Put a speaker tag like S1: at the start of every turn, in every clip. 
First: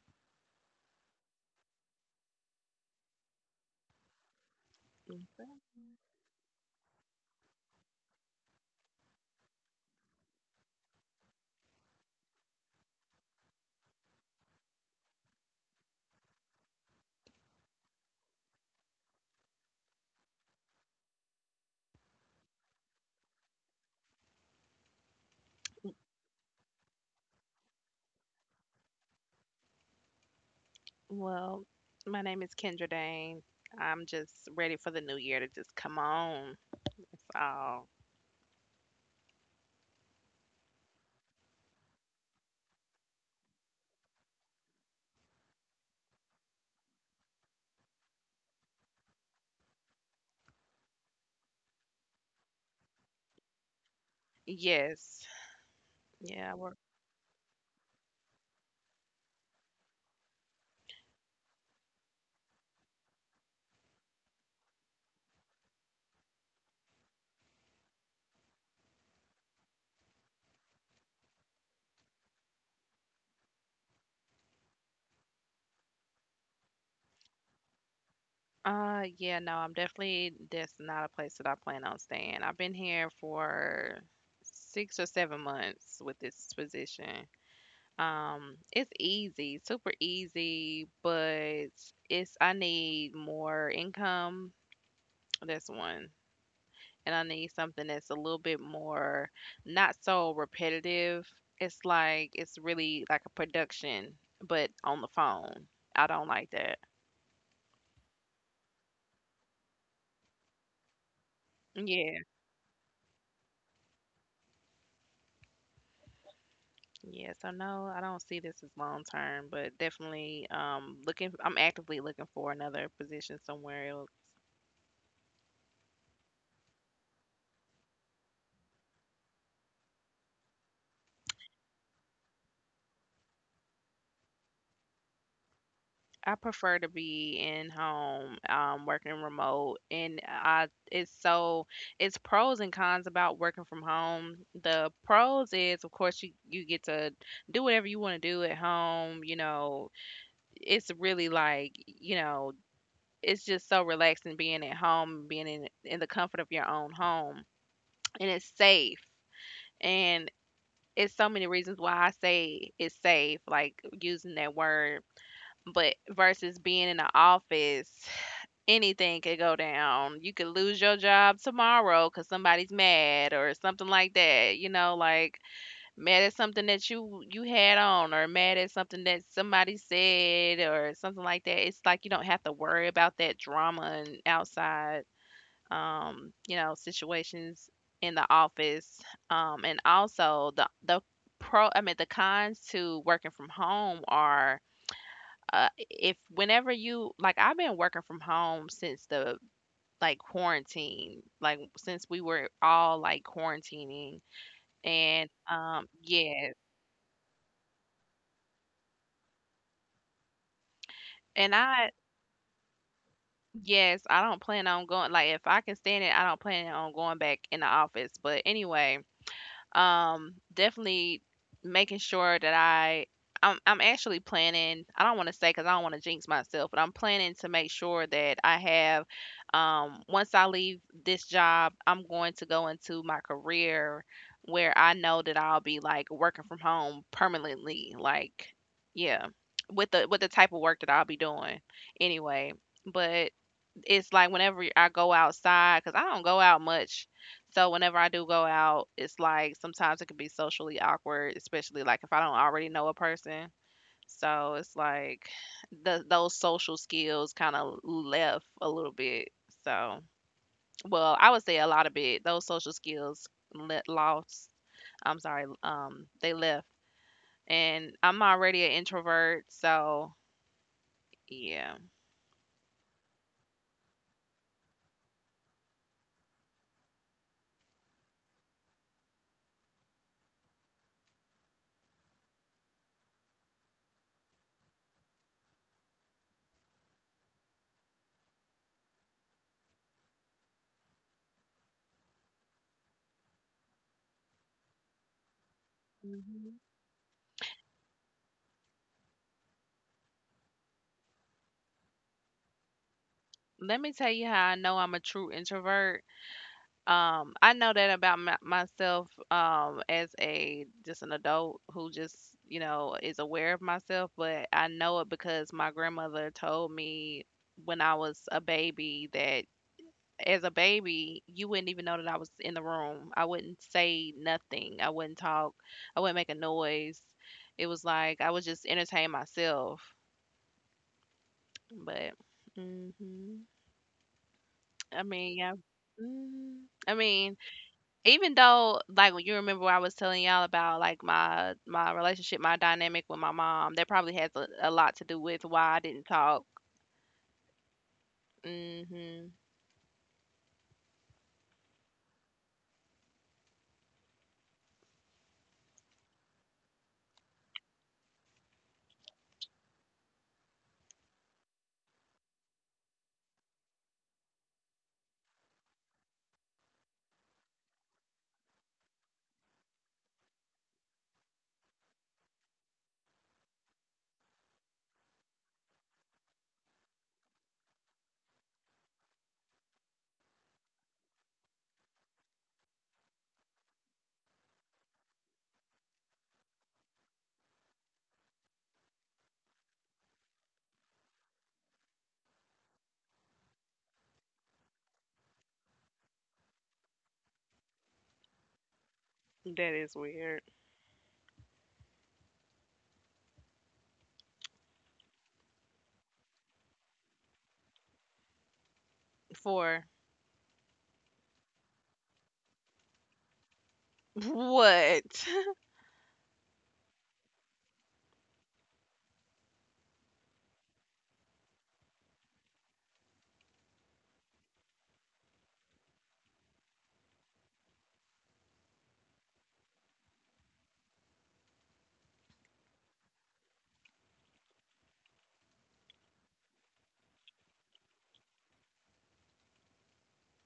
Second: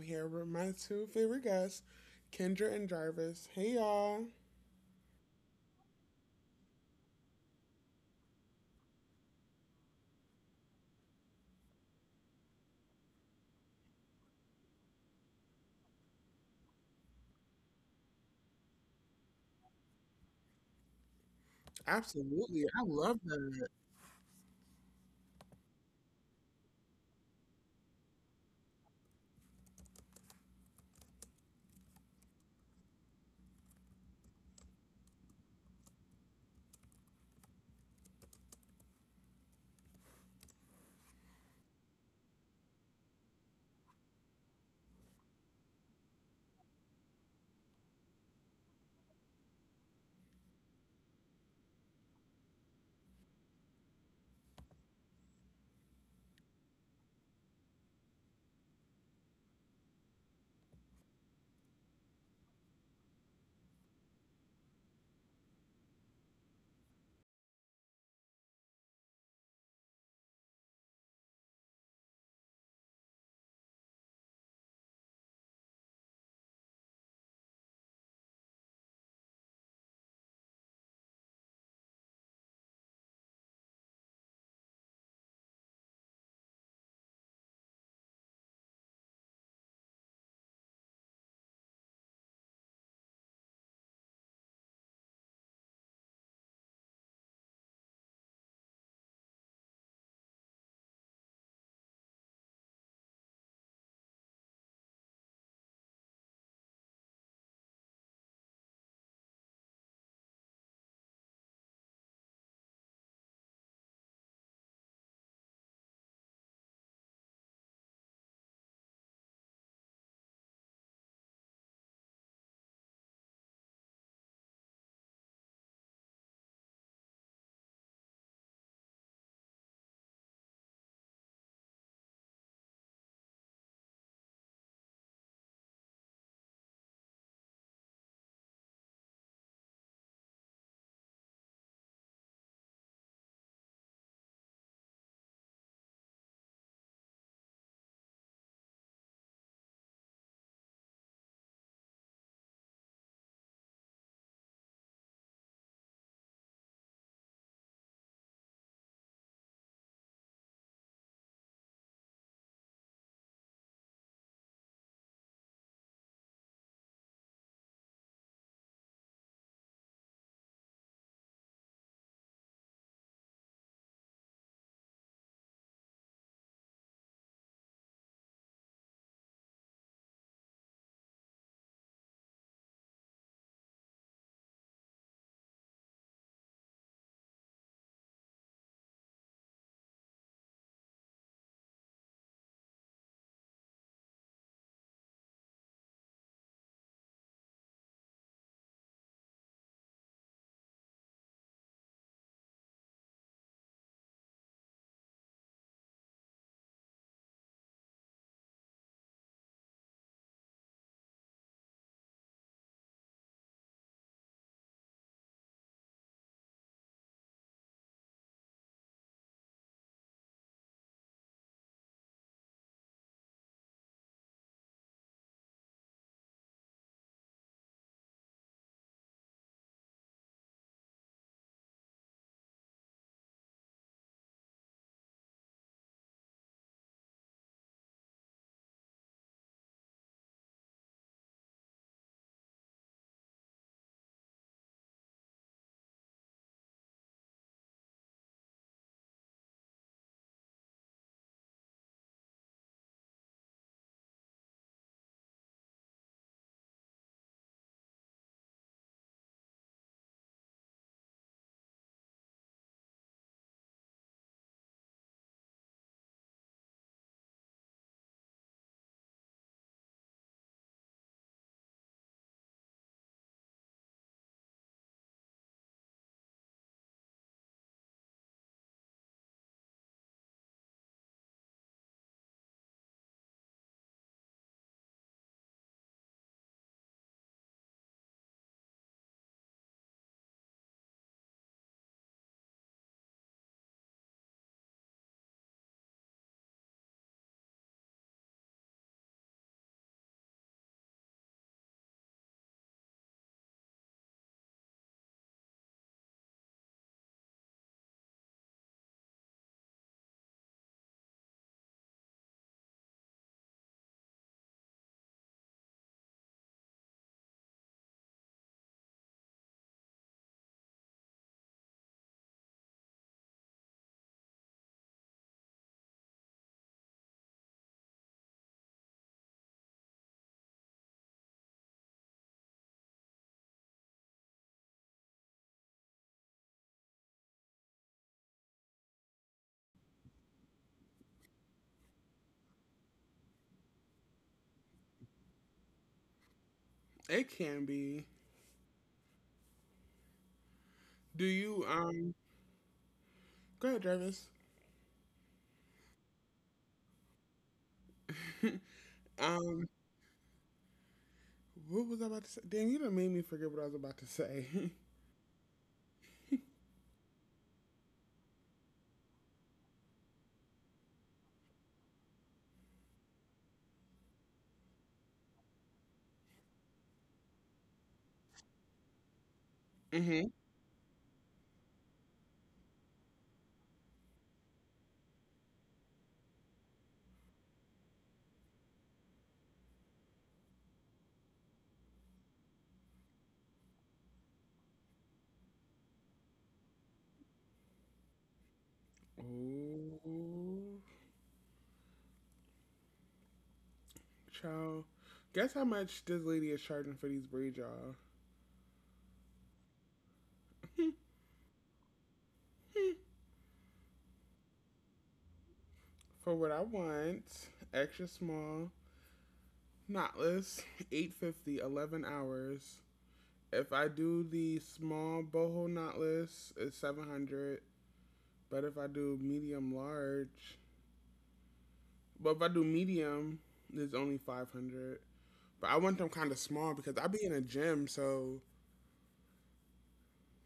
S1: here with my two favorite guests, Kendra and Jarvis. Hey y'all. Absolutely. I love that.
S2: Well, my name is Kendra Dane. I'm just ready for the new year to just come on. So, yes. Yeah, we're, yeah, no, I'm definitely, that's not a place that I plan on staying. I've been here for 6 or 7 months with this position. It's easy, super easy, but it's, I need more income. That's one. And I need something that's a little bit more, not so repetitive. It's like it's really like a production, but on the phone. I don't like that. Yeah. Yeah, so no, I don't see this as long term, but definitely looking, I'm actively looking for another position somewhere else. I prefer to be in home, working remote, and I it's so, it's pros and cons about working from home. The pros is, of course, you get to do whatever you want to do at home. You know, it's really like you know, It's just so relaxing being at home, being in the comfort of your own home, and it's safe. And it's so many reasons why I say it's safe, like using that word, but versus being in the office, anything could go down. You could lose your job tomorrow because somebody's mad or something like that. You know, like mad at something that you had on or mad at something that somebody said or something like that. It's like you don't have to worry about that drama and outside, you know, situations in the office. And also the pro, I mean, the cons to working from home are, if whenever you like, I've been working from home since the, like, quarantine, like since we were all like quarantining. And Yeah. And I yes, I don't plan on going, like if I can stand it, I don't plan on going back in the office. But anyway, definitely making sure that I'm actually planning. I don't want to say because I don't want to jinx myself, but I'm planning to make sure that I have. Once I leave this job, I'm going to go into my career where I know that I'll be like working from home permanently. Like, yeah, with the type of work that I'll be doing anyway. But it's like whenever I go outside, cause I don't go out much. So whenever I do go out, it's like sometimes it can be socially awkward, especially like if I don't already know a person. So it's like the, those social skills kind of left a little bit. So, well, I would say a lot of it. Those social skills lost. I'm sorry, they left. And I'm already an introvert, so yeah. Hmm. Let me tell you how I know I'm a true introvert. I know that about myself, as a, just an adult who just, you know, is aware of myself, but I know it because my grandmother told me when I was a baby that as a baby you wouldn't even know that I was in the room. I wouldn't say nothing. I wouldn't talk. I wouldn't make a noise. It was like I would just entertain myself. But, hmm, I mean, yeah. Mhm. I mean, even though, like when you remember what I was telling y'all about like my relationship, my dynamic with my mom, that probably has a lot to do with why I didn't talk.
S1: It can be.
S2: Mhm.
S1: Do you Go ahead, Jarvis. Um what was I about to say? Damn, you done made me forget what I was about to say. Mm-hmm.
S2: That is weird.
S1: Oh child. Guess how much this lady is charging for these braids, y'all?
S2: For what?
S1: For what I want, extra small, knotless, 850, 11 hours. If I do the small boho knotless, it's 700. But if I do medium large, but if I do medium, it's only 500. But I want them kind of small because I be in a gym, so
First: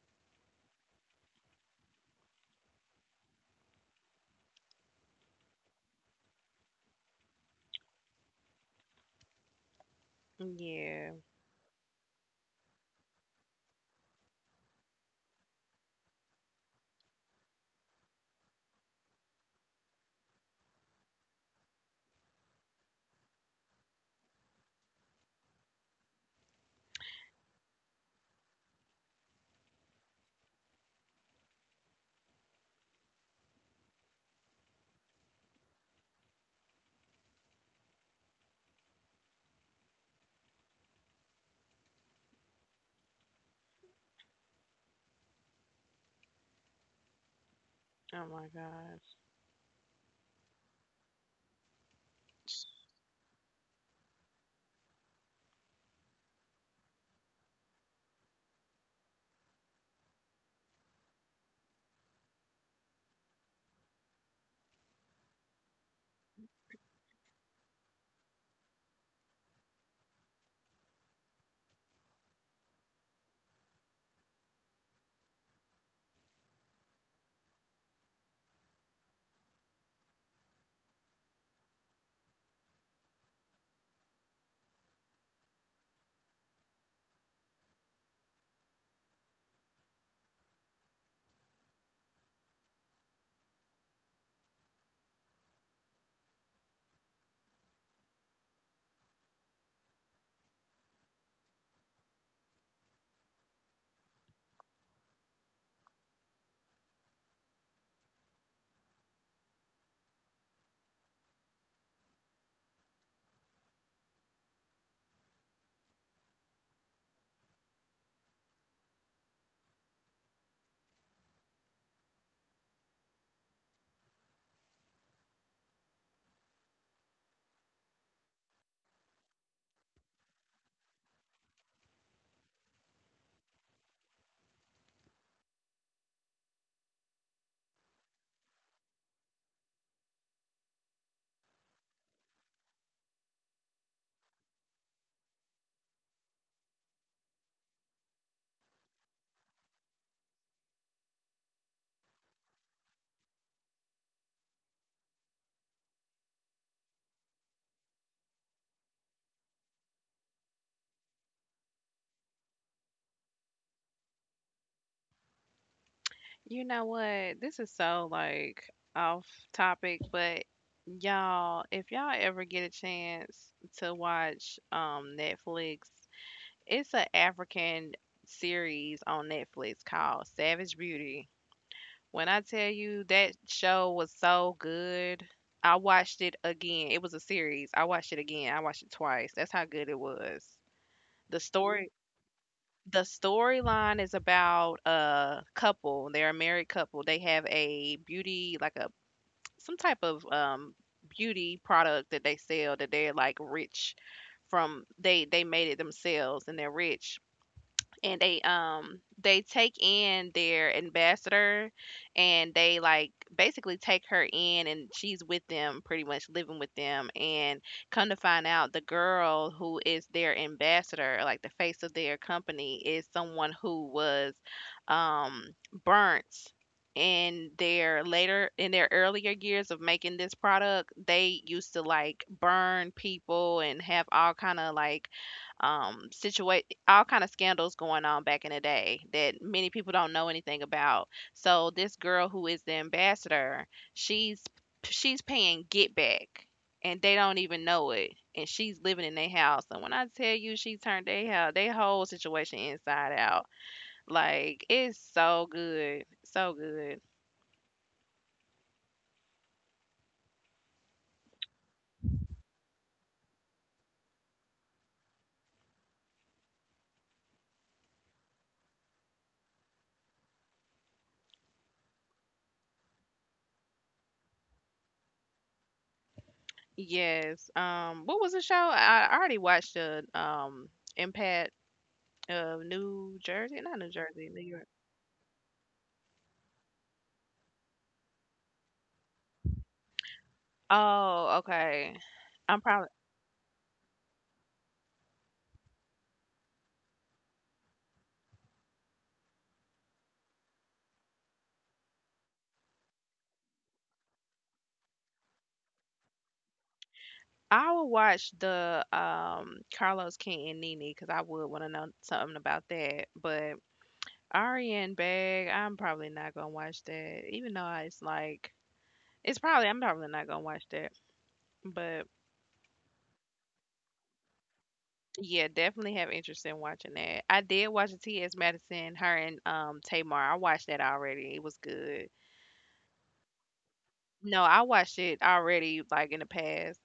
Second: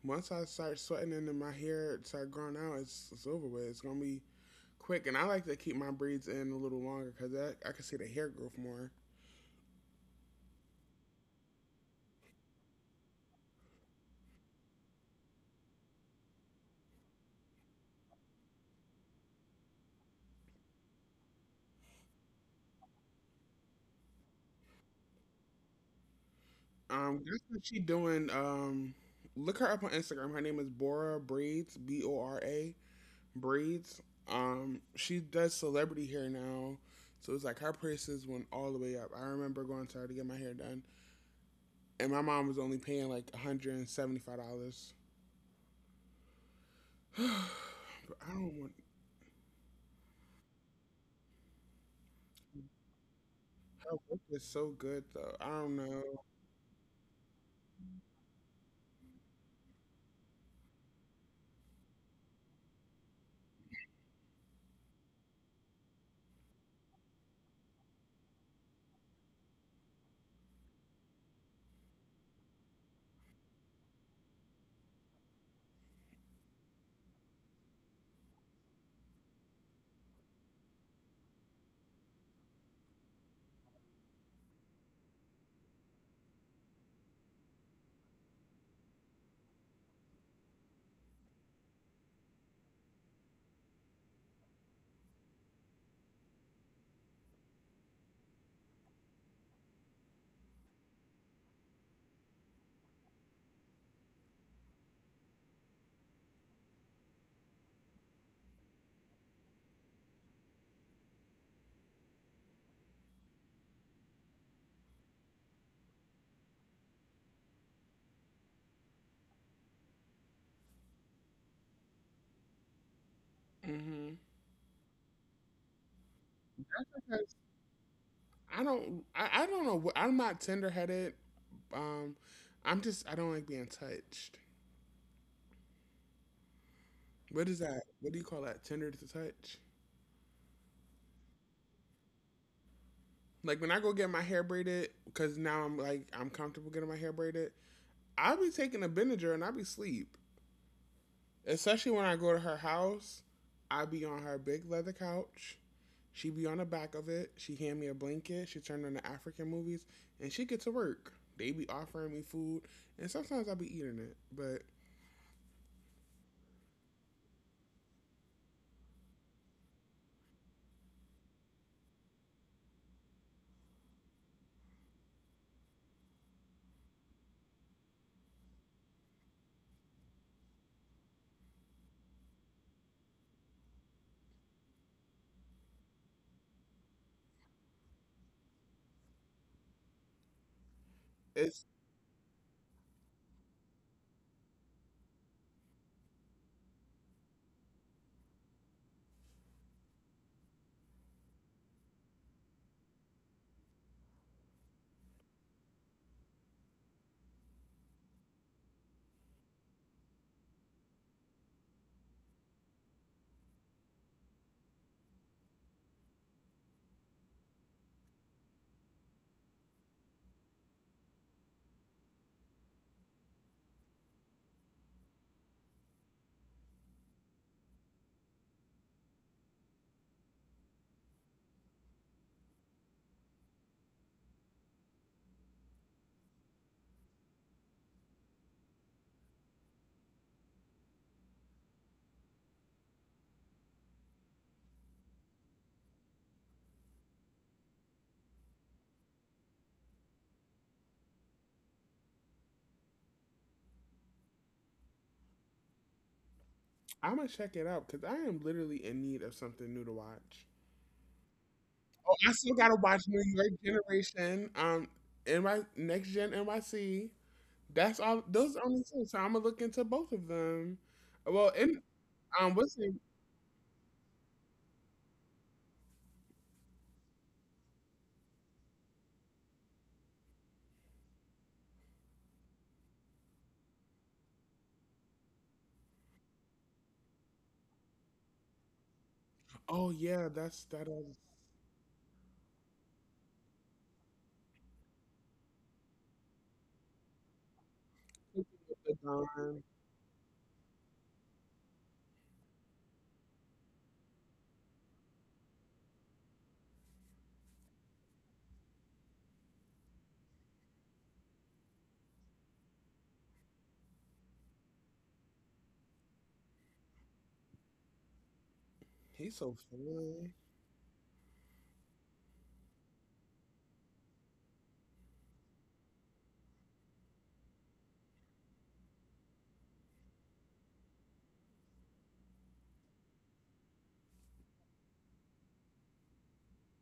S1: once I start sweating and then my hair start growing out, it's over with. It's gonna be quick, and I like to keep my braids in a little longer because I can see the hair growth more.
S2: Yeah.
S1: That's what she doing. Look her up on Instagram. Her name is Bora Braids, Bora braids. She does celebrity hair now, so it's like her prices went all the way up. I remember going to her to get my hair done, and my mom was only paying like $175. But
S2: Oh
S1: I
S2: my
S1: don't want.
S2: gosh.
S1: Her work is so good though. I don't know. hmm I don't. I don't know. I'm not tender headed. Um, I'm just. I don't like being touched. What is that? What do you call that? Tender to touch? Like when I go get my hair braided, because now I'm like I'm comfortable getting my hair braided. I be taking a Benadryl and I be sleep. Especially when I go to her house, I be on her big leather couch. She be on the back of it. She hand me a blanket. She turned on the African movies, and she get to work. They be offering me food, and sometimes I be eating it. But
S2: You know what? This is so like off topic, but y'all, if y'all ever get a chance to watch Netflix, it's an African series on Netflix called Savage Beauty. When I tell you that show was so good, I watched it again. It was a series. I watched it again. I watched it twice. That's how good it was. The
S1: it's
S2: story the storyline is about a couple. They're a married couple. They have a beauty, like a some type of beauty product that they sell, that they're like rich from, they made it themselves and they're rich, and they take in their ambassador, and they like basically take her in, and she's with them, pretty much living with them. And come to find out, the girl who is their ambassador, like the face of their company, is someone who was, um burnt in their later, in their earlier years of making this product, they used to like burn people and have all kind of like, um all kind of scandals going on back in the day that many people don't know anything about. So this girl who is the ambassador, she's she's paying get back, and they don't even know it. And she's living in their house. And when I tell you, she turned their house, their whole situation inside out. Like, it's so good. So good.
S1: I'm gonna check it out because I am literally in need of something new to watch. Oh, I still gotta watch New York Generation. NY Next Gen NYC. That's all. Those are the only two. So I'm gonna look into both of them. Well, and. What's his?
S2: Yes. What was the show? I already watched the Impact of New Jersey. Not New Jersey, New York.
S1: Oh yeah, that's that. I was
S2: Oh, okay. I'm probably,
S1: thinking of the Don.
S2: I will watch the Carlos King and Nene because I would want to know something about that. But Ariane Bag, I'm probably not gonna watch that. Even though it's like, it's
S1: He's so
S2: probably, I'm probably not
S1: fun.
S2: gonna watch that. But yeah, definitely have interest in watching that. I did watch the T.S. Madison, her and Tamar. I watched that already. It was good. No, I watched it already like in the past.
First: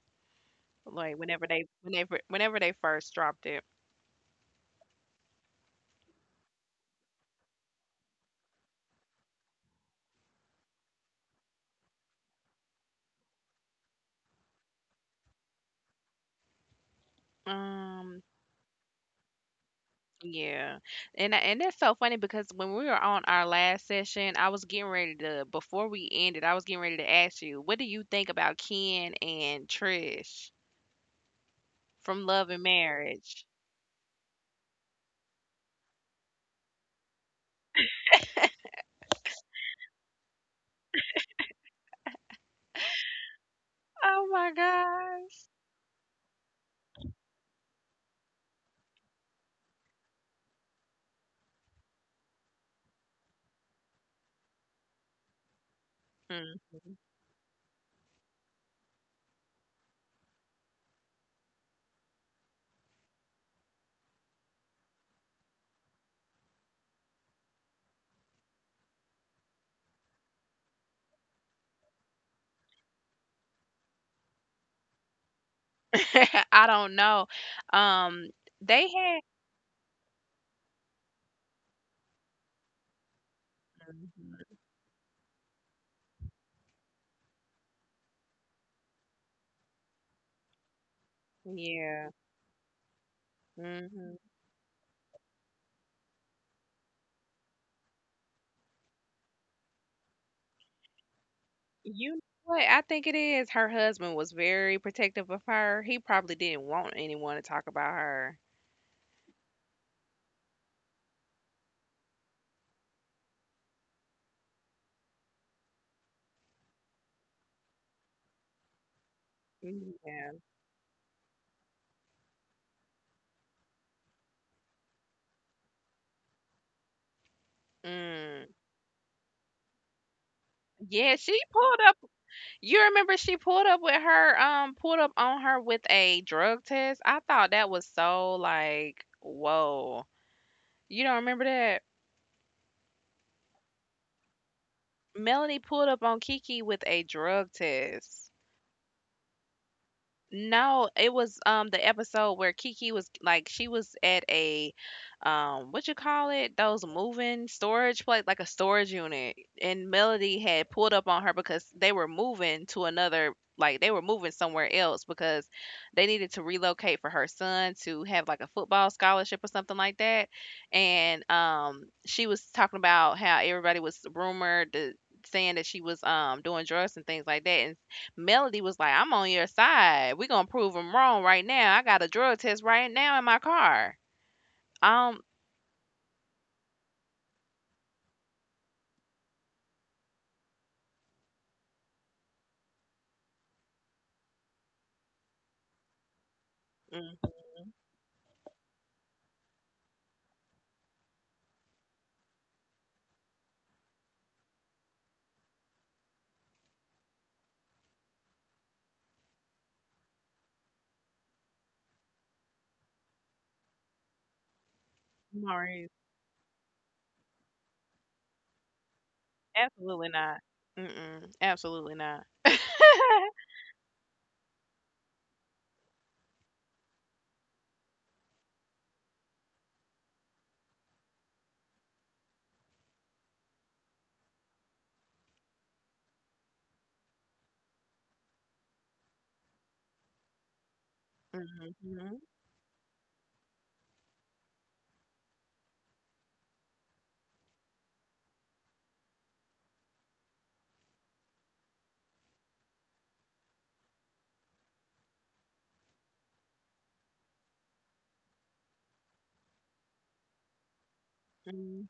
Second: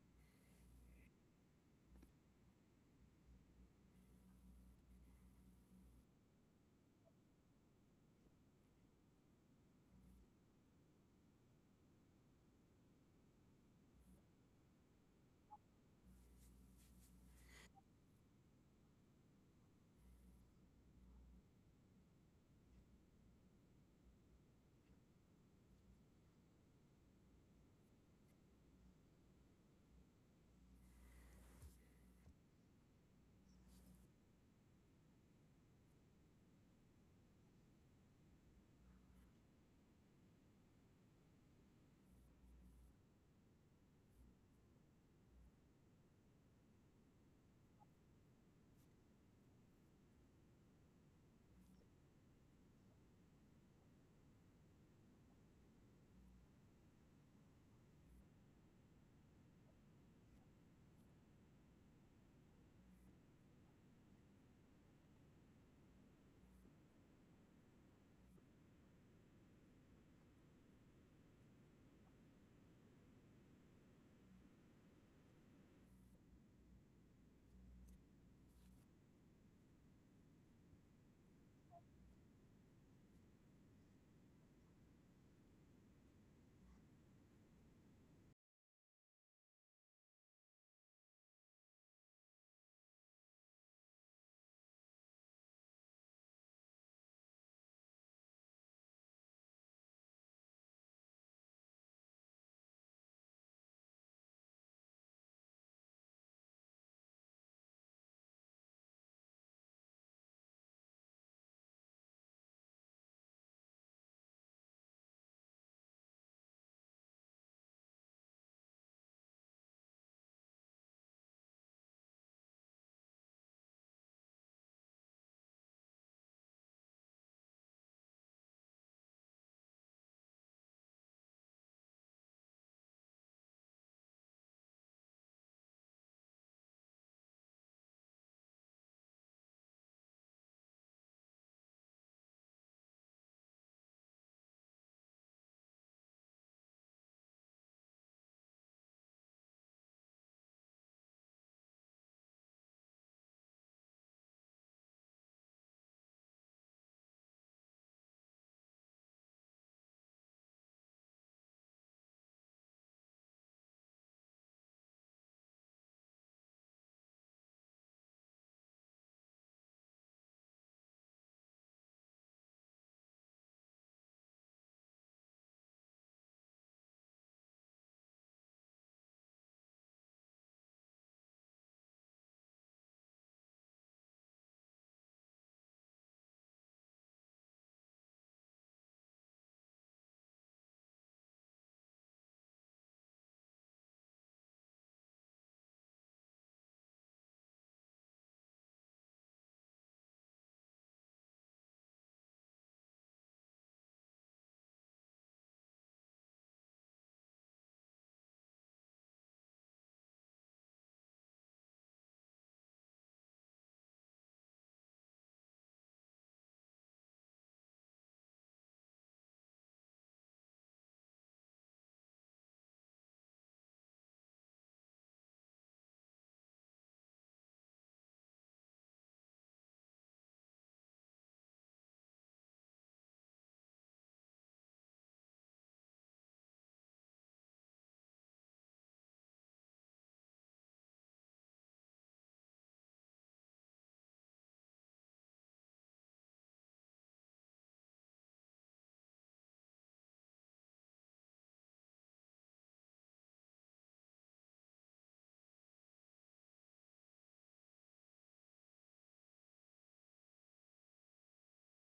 S2: Like whenever they whenever they first dropped it. Um Yeah. And that's so funny because when we were on our last session, I was getting ready to, before we ended, I was getting ready to ask you, what do you think about Ken and Trish from Love and Marriage? Oh my gosh. Mhm. I don't know. Um, they had, mhm, yeah. Hmm. You know what? I think it is. Her husband was very protective of her. He probably didn't want anyone to talk about her. Yeah. Mm. Yeah, she pulled up. You remember she pulled up with her, pulled up on her with a drug test. I thought that was so like, whoa. You don't remember that? Melanie pulled up on Kiki with a drug test. No, it was the episode where Kiki was like, she was at a, what you call it? Those moving storage place, like a storage unit. And Melody had pulled up on her because they were moving to another, like they were moving somewhere else because they needed to relocate for her son to have like a football scholarship or something like that. And she was talking about how everybody was rumored to saying that she was doing drugs and things like that and. Melody was like, "I'm on your side. We're gonna prove them wrong right now. I got a drug test right now in my car." Um, mm, Maurice, absolutely not. Mm-mm, absolutely not. Mhm, mhm.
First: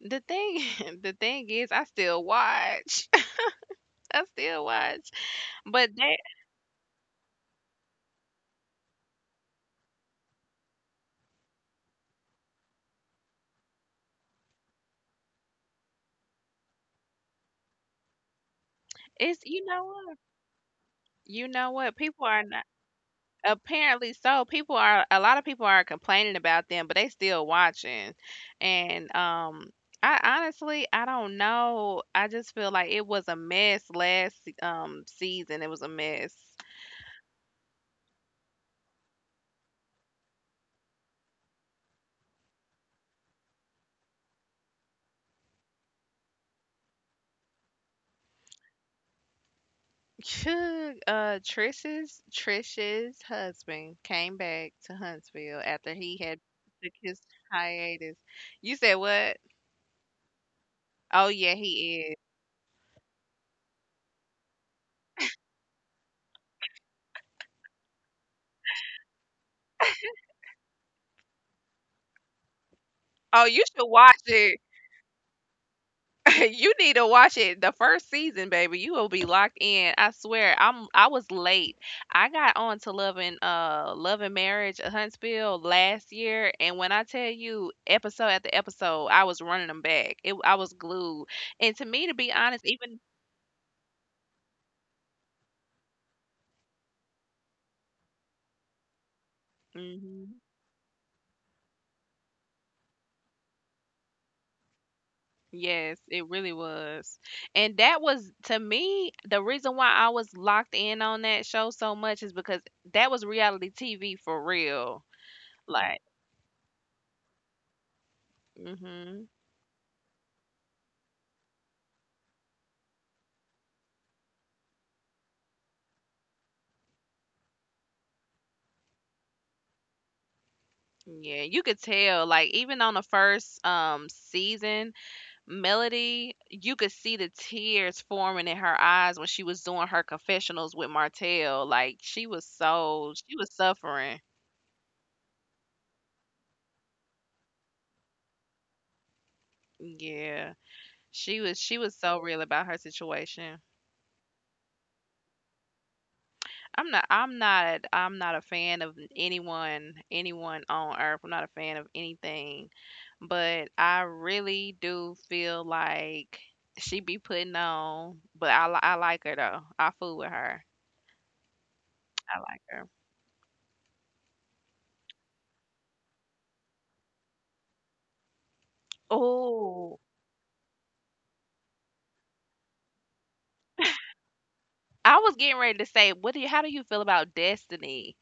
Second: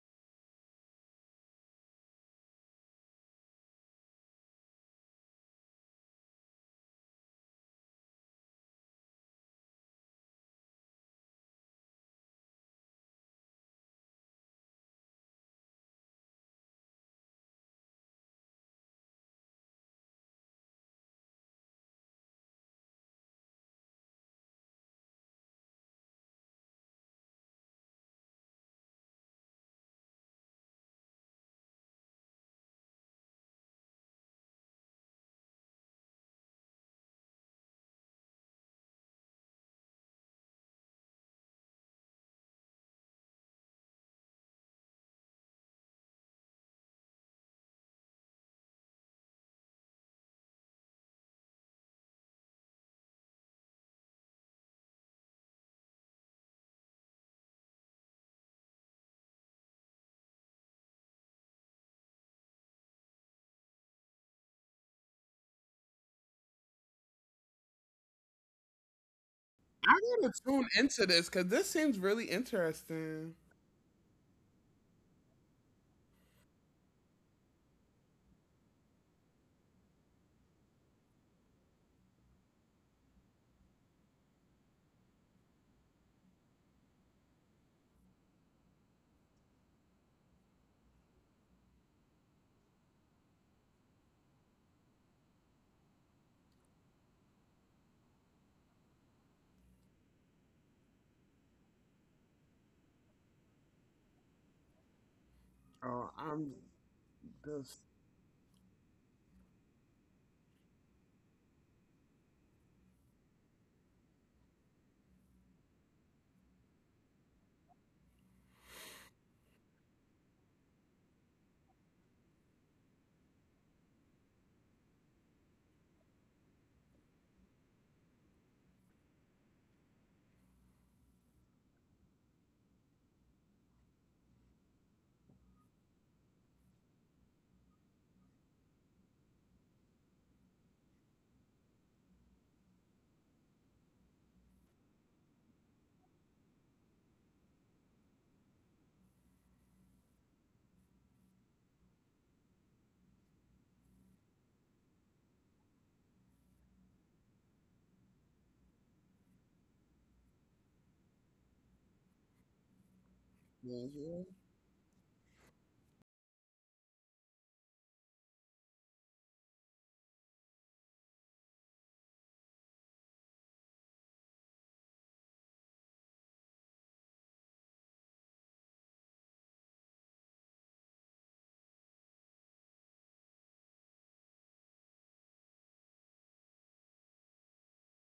S2: The thing, the thing is, I still watch. I still watch, but that it's, you know what, people are not. Apparently so. People are, a lot of people are complaining about them, but they still watching. And I honestly, I don't know. I just feel like it was a mess last season. It was a mess. Trish's husband came back to Huntsville after he had took his hiatus. You said what? Oh yeah, he is.
S1: I gotta tune into this because this seems really interesting.
S2: Oh, you should watch it. You need to watch it the first season, baby. You will be locked in. I swear. I was late. I got on to loving loving marriage, Huntsville last year, and when I tell you, episode after episode, I was running them back. It I was glued. And to me, to be honest, even, mhm, yes,
S1: Oh,
S2: it really
S1: I'm
S2: was. And
S1: just
S2: that was, to me, the reason why I was locked in on that show so much is because that was reality TV for real. Like. Hmm. Yeah, you could tell, like even on the first season, Melody, you could see the tears forming in her eyes when she was doing her confessionals with Martell. Like she was so, she was suffering. Yeah. She was so real about her situation. I'm not a fan of anyone on earth. I'm not a fan of anything. But I
S1: here.
S2: really do feel like she be putting on, but I like her though. I fool with her. I like her. Oh, I was getting ready to say, what do you, how do you feel about Destiny?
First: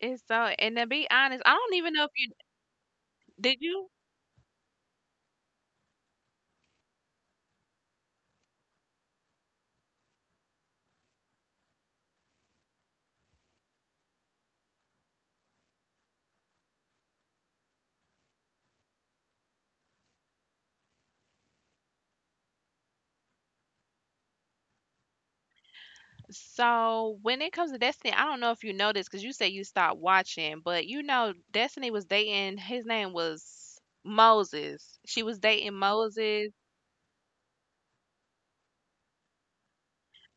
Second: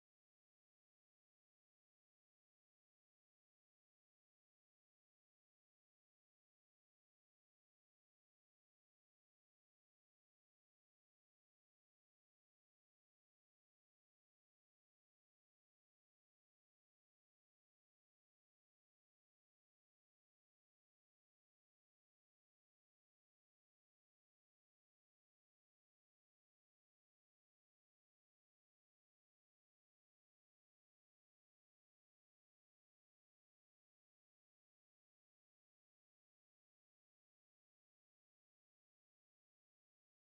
S2: It's so, and to be honest, I don't even know if you did you so when it comes to Destiny, I don't know if you know this because you say you stopped watching, but you know Destiny was dating, his name was Moses. She was dating Moses.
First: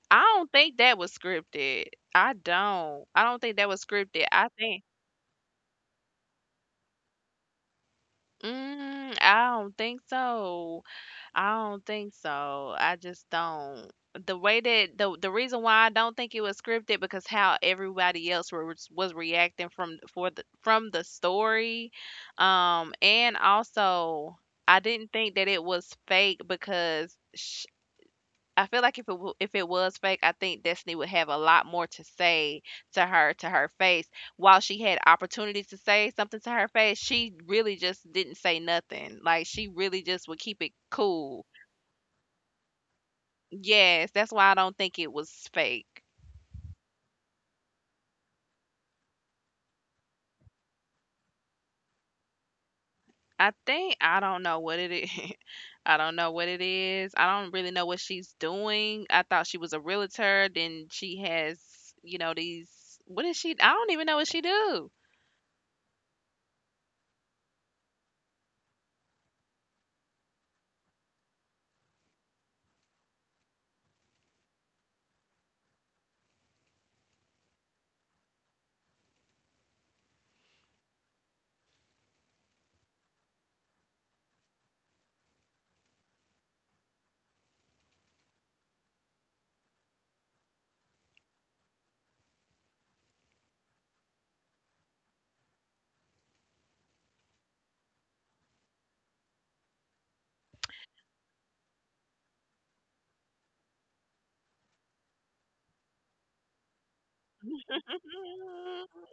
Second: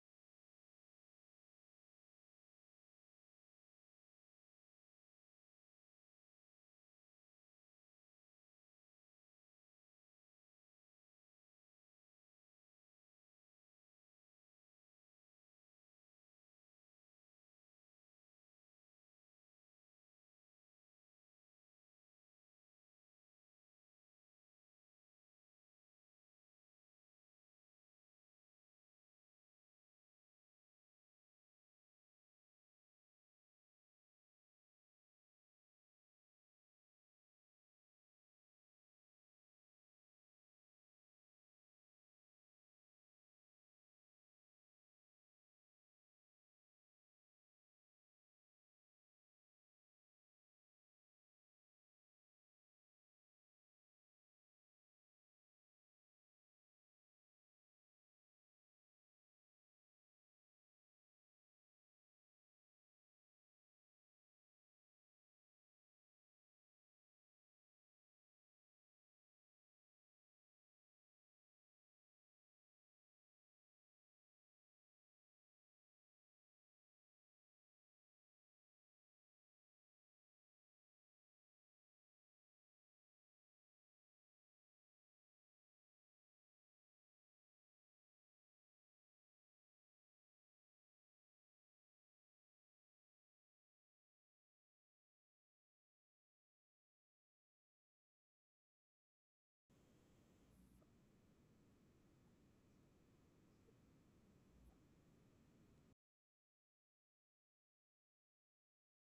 S2: I don't think that was scripted. I don't. I don't think that was scripted. I think. I don't think so. I don't think so. I just don't. The way that the reason why I don't think it was scripted, because how everybody else was reacting from the story, and also I didn't think that it was fake because sh I feel like if it was fake, I think Destiny would have a lot more to say to her, to her face. While she had opportunities to say something to her face, she really just didn't say nothing. Like she really just would keep it cool. Yes, that's why I don't think it was fake. I don't know what it is. I don't know what it is. I don't really know what she's doing. I thought she was a realtor. Then she has, these. What is she? I don't even know what she do. Mhm.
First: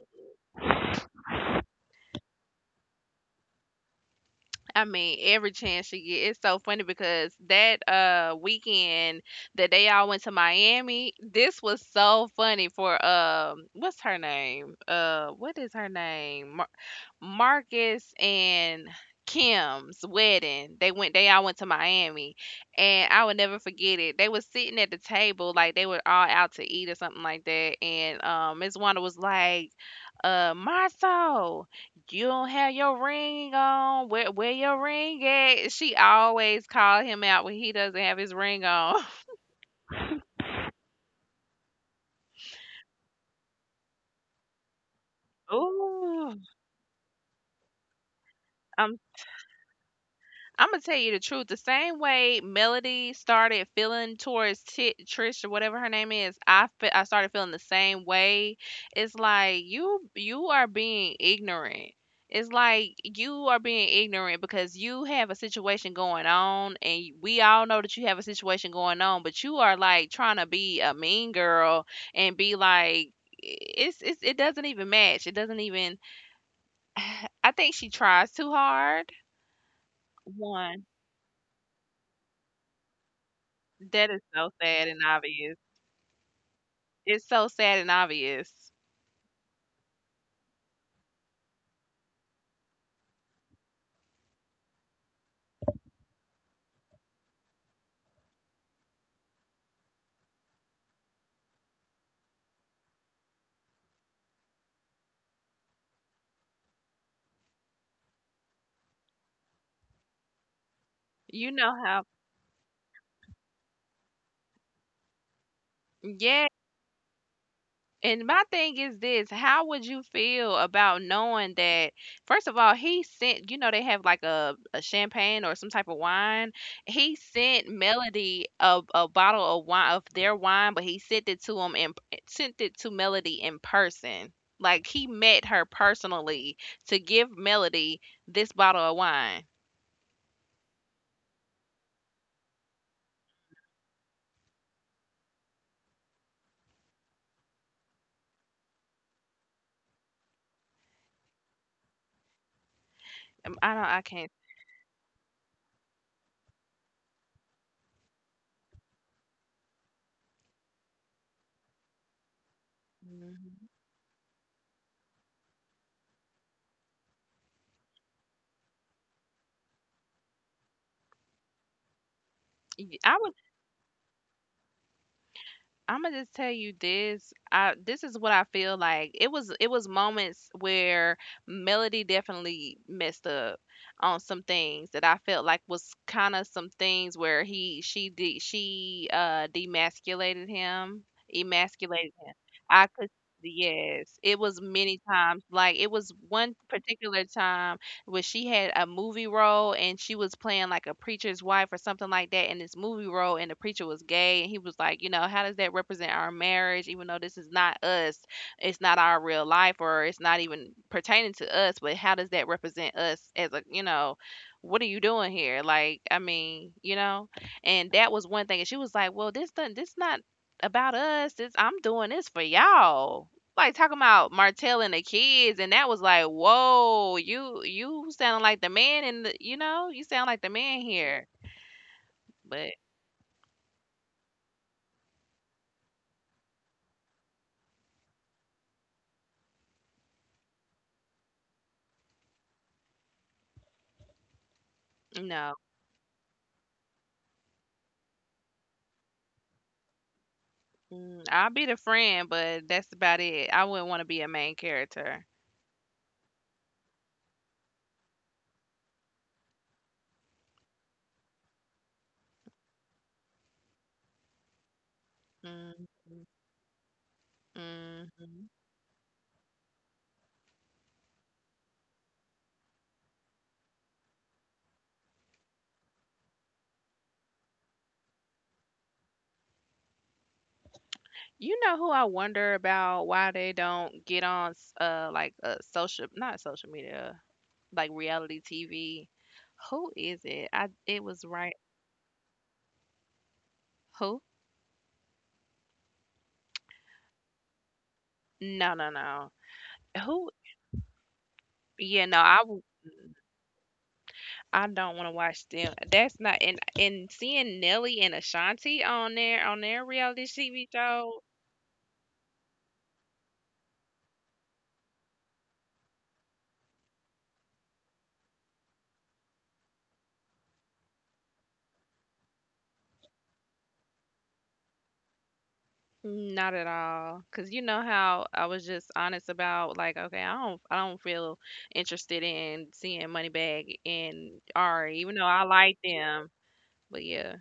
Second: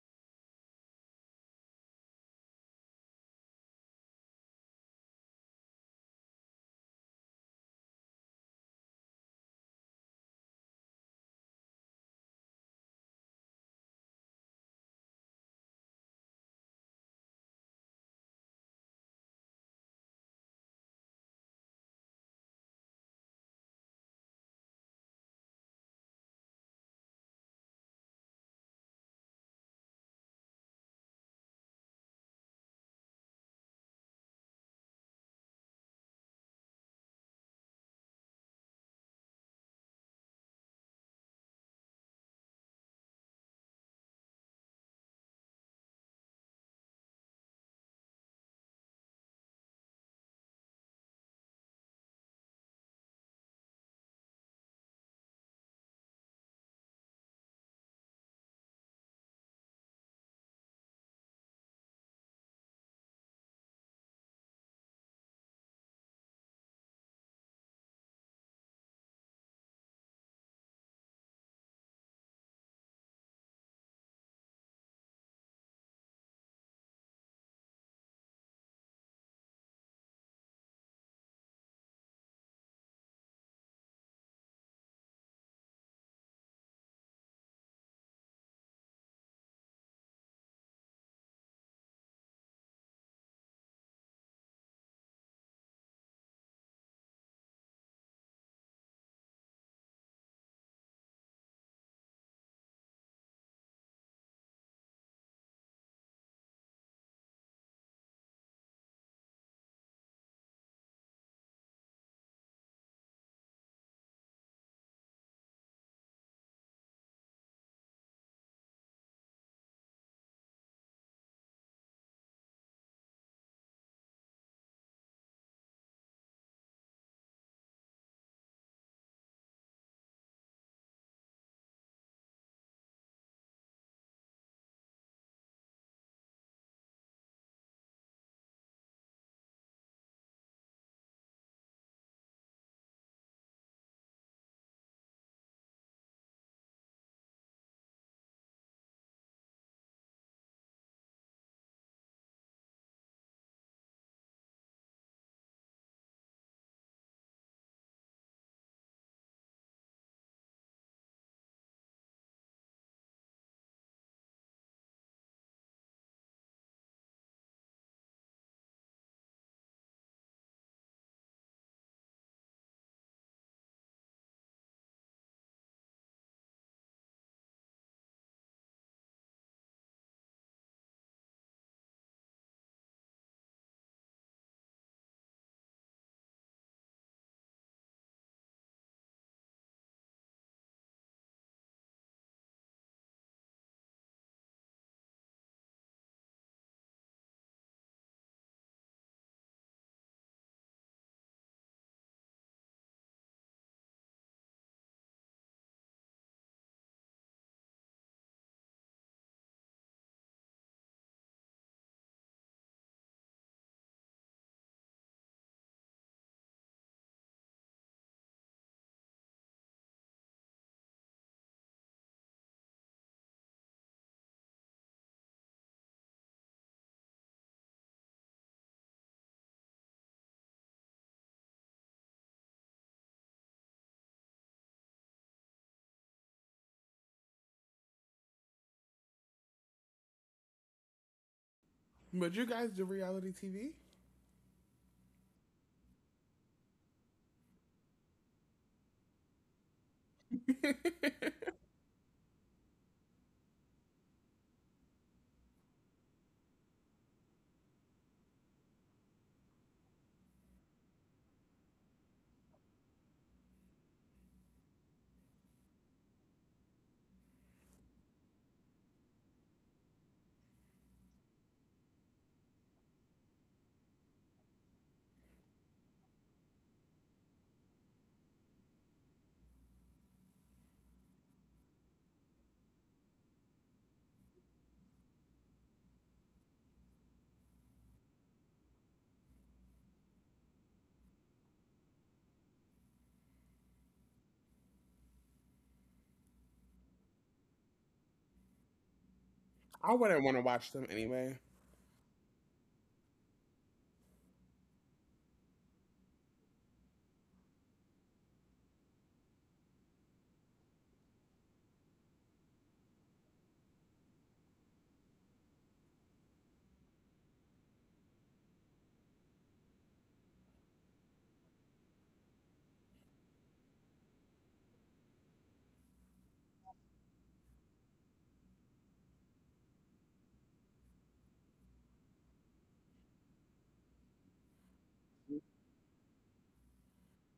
S2: I mean, every chance she get. It's so funny because that weekend that they all went to Miami, this was so funny for what's her name? What is her name? Marcus and Kim's wedding. They all went to Miami, and I will never forget it. They was sitting at the table like they were all out to eat or something like that, and Miss Wanda was like, Martha, you don't have your ring on. Where your ring at?" She always called him out when he doesn't have his ring on. Ooh. I'm. I'm gonna tell you the truth. The same way Melody started feeling towards Ti Trish or whatever her name is, I started feeling the same way. It's like you are being ignorant. It's like you are being ignorant because you have a situation going on, and we all know that you have a situation going on, but you are like trying to be a mean girl and be like, it's it doesn't even match. It doesn't even. I think she tries too hard. One. That is so sad and obvious. It's so sad and obvious. You know how, yeah. And my thing is this: how would you feel about knowing that, first of all, he sent, you know, they have like a champagne or some type of wine. He sent Melody a bottle of wine, of their wine, but he sent it to him and sent it to Melody in person. Like he met her personally to give Melody this bottle of wine. I can't. Mhm. I I'm gonna just tell you this. I this is what I feel like. It was, it was moments where Melody definitely messed up on some things that I felt like was kind of some things where he she did, she demasculated him, emasculated him. I could, yes, it was many times. Like it was one particular time where she had a movie role and she was playing like a preacher's wife or something like that in this movie role, and the preacher was gay and he was like, you know, how does that represent our marriage, even though this is not us? It's not our real life, or it's not even pertaining to us, but how does that represent us as a, you know, what are you doing here? Like, I mean, you know, and that was one thing. And she was like, well, this not about us. This I'm doing this for y'all. Like, talking about Martell and the kids, and that was like, "Whoa, you sound like the man and the," you know, "You sound like the man here." But,
S1: But you guys do reality TV?
S2: no. I'll be the friend, but that's about it. I wouldn't wanna be a main character. Mhm. Mhm. You know who I wonder about, why they don't get on s like, social, not social media, like, reality TV? Who is it? I it was right. Who? No, no, no.
S1: I wouldn't
S2: Who?
S1: want to watch them anyway.
S2: Yeah, no, I w mm. I don't want to watch them. That's not, and seeing Nelly and Ashanti on there on their reality TV show, not at all. Cause you know how I was just honest about, like, okay, I don't feel interested in seeing Moneybag and Ari, even though I like them. But yeah,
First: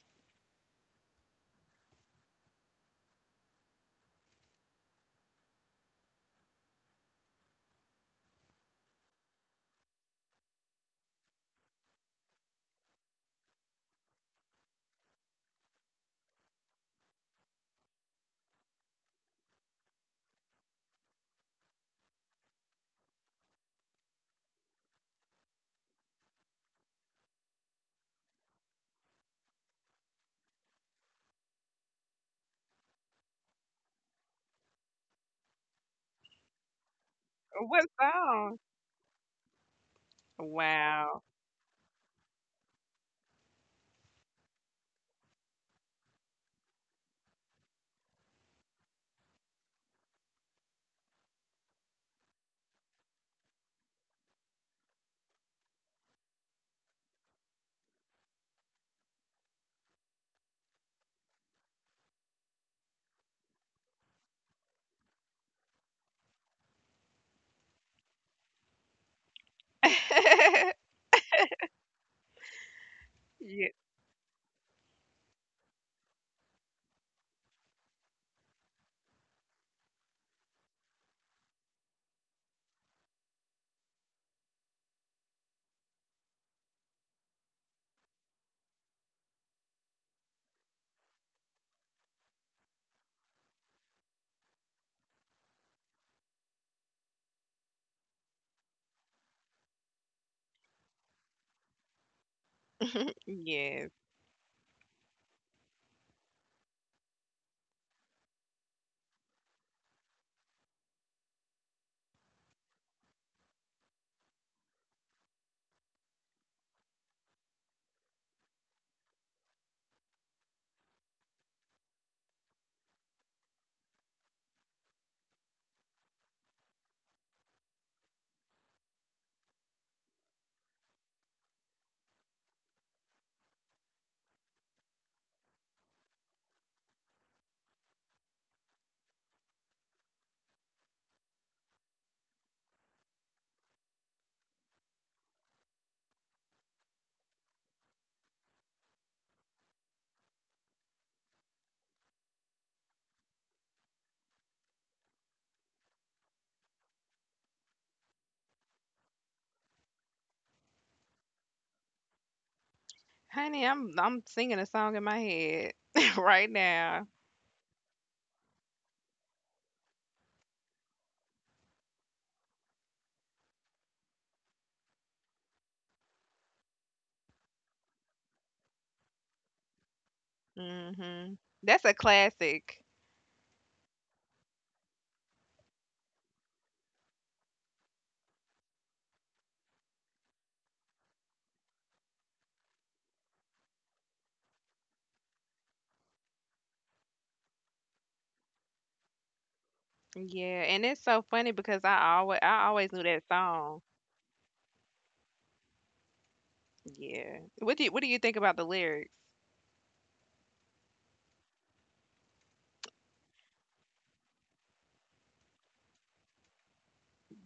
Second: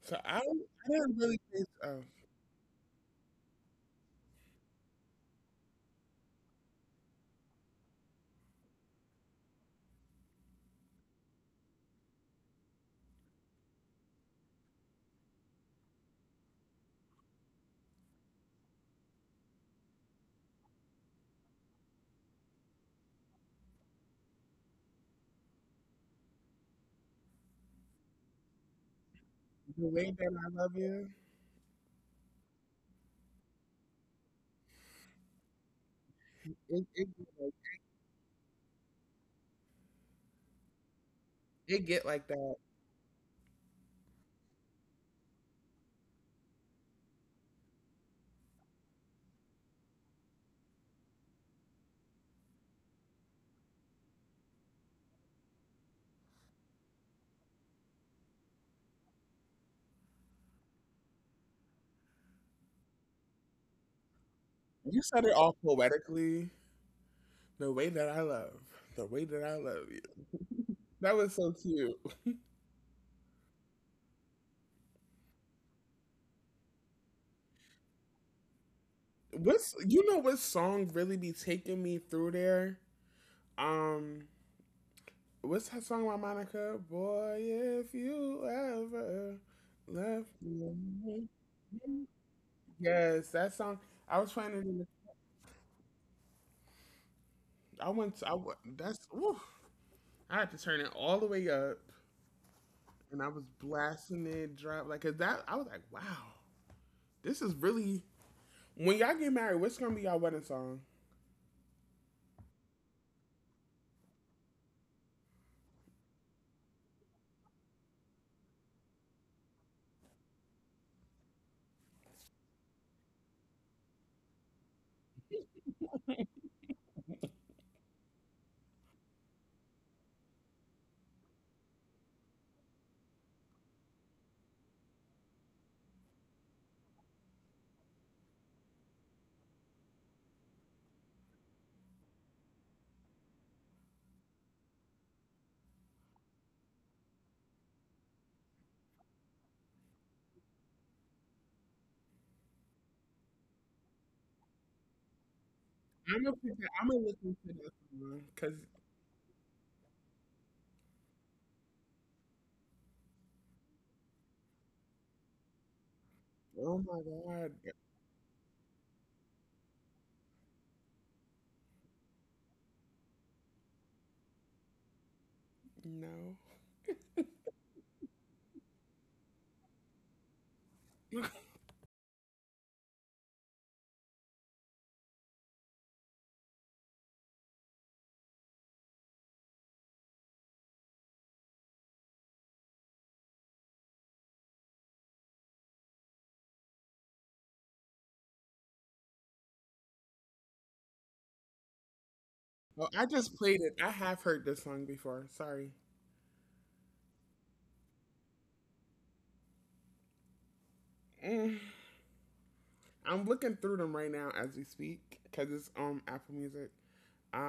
S1: So I didn't really think of the way that I love you. It, it, get like-
S2: what song? Wow.
S1: it get like that. You said it all poetically. The way that I love. The way that I love you. That was so cute.
S2: Ye-
S1: What's You know what song really be taking me through there? Um, what's that song by Monica? Boy, if you ever left me. Yes, that song. I was trying to. I went. To, that's. Woof, I had to turn it all the way up, and I was
S2: yes,
S1: blasting it, drop like 'cause that. I was like, wow, this is really. When y'all get married, what's gonna be y'all wedding song? I'm gonna pick that. I'm gonna listen to that song because.
S2: honey, I'm singing a song in my head right
S1: Oh my
S2: now.
S1: god, no.
S2: Mhm. That's a classic. Yeah, and it's so funny because I
S1: Well,
S2: always
S1: I
S2: knew that
S1: just played it.
S2: song.
S1: I have heard this song before. Sorry.
S2: Yeah. What do you think about the lyrics?
S1: Mm. I'm looking through them right now as we speak because it's on Apple Music.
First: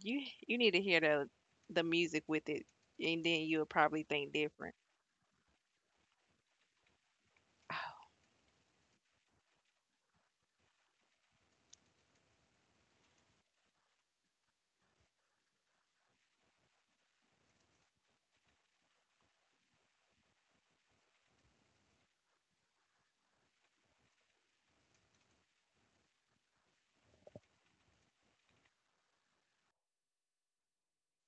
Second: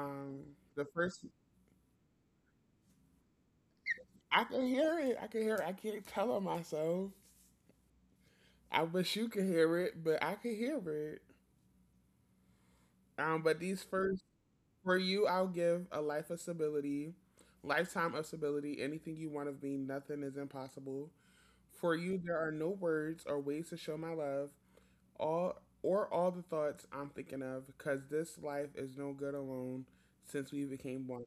S2: You you need to
S1: the
S2: hear
S1: first
S2: the music with it, and then you'll probably think
S1: I can
S2: different.
S1: hear it. I can hear. It. I can't tell it myself. I wish you could hear it, but I can hear it. But these first for you, I'll give a life of stability, lifetime of stability. Anything you want of me, nothing is impossible. For you, there are no words or ways to show my love. All or all the thoughts I'm thinking of, because this life is no good alone since we became one.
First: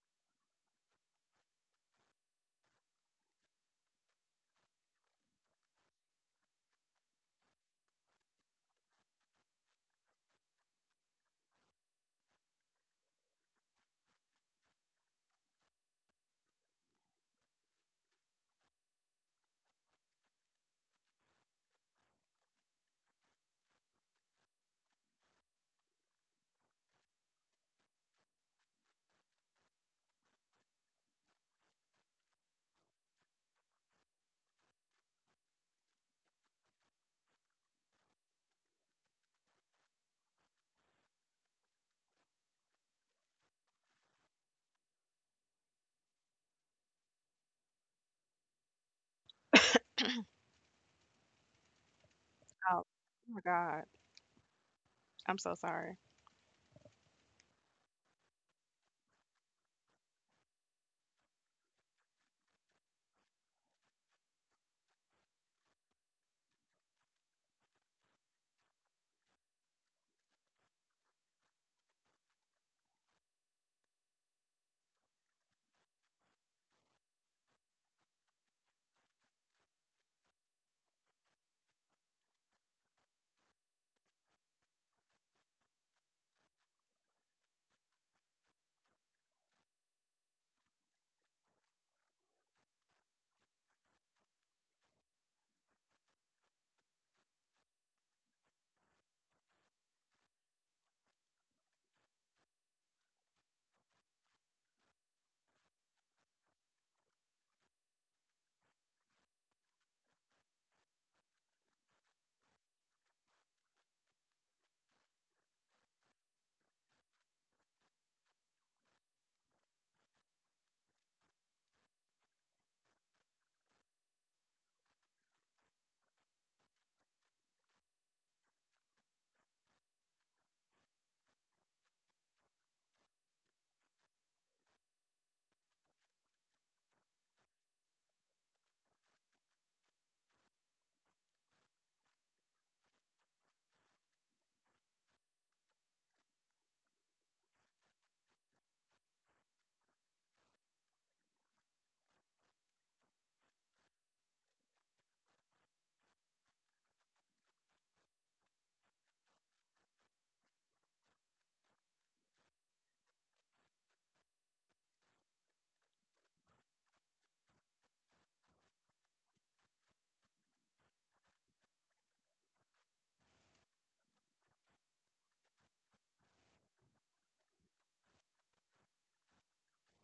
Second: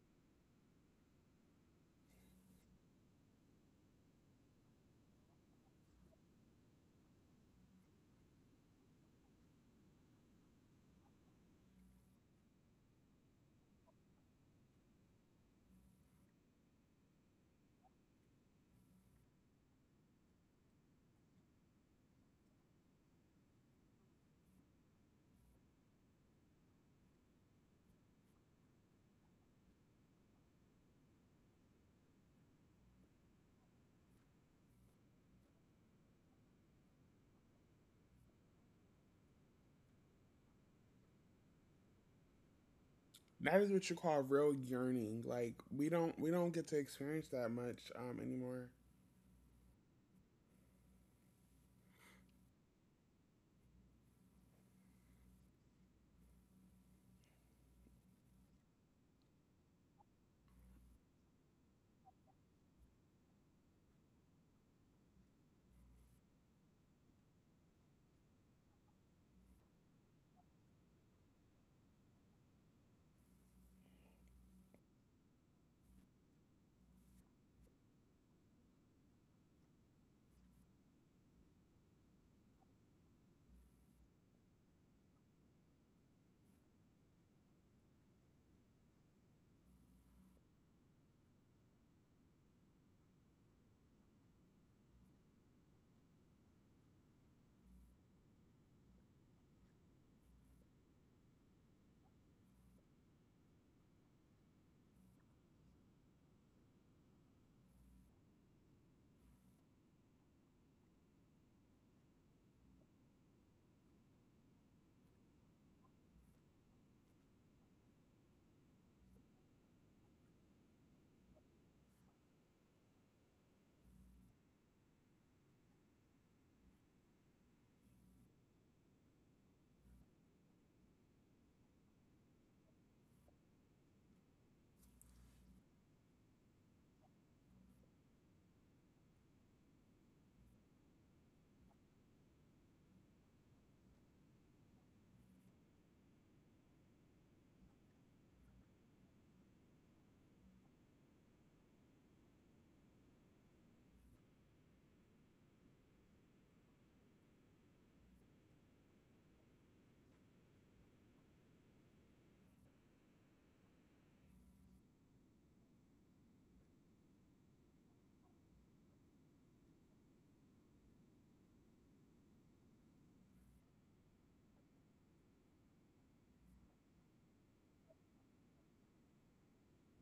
S1: That is what you call real yearning. Like we don't get to experience that much anymore.
S2: Oh, oh my God, I'm so sorry.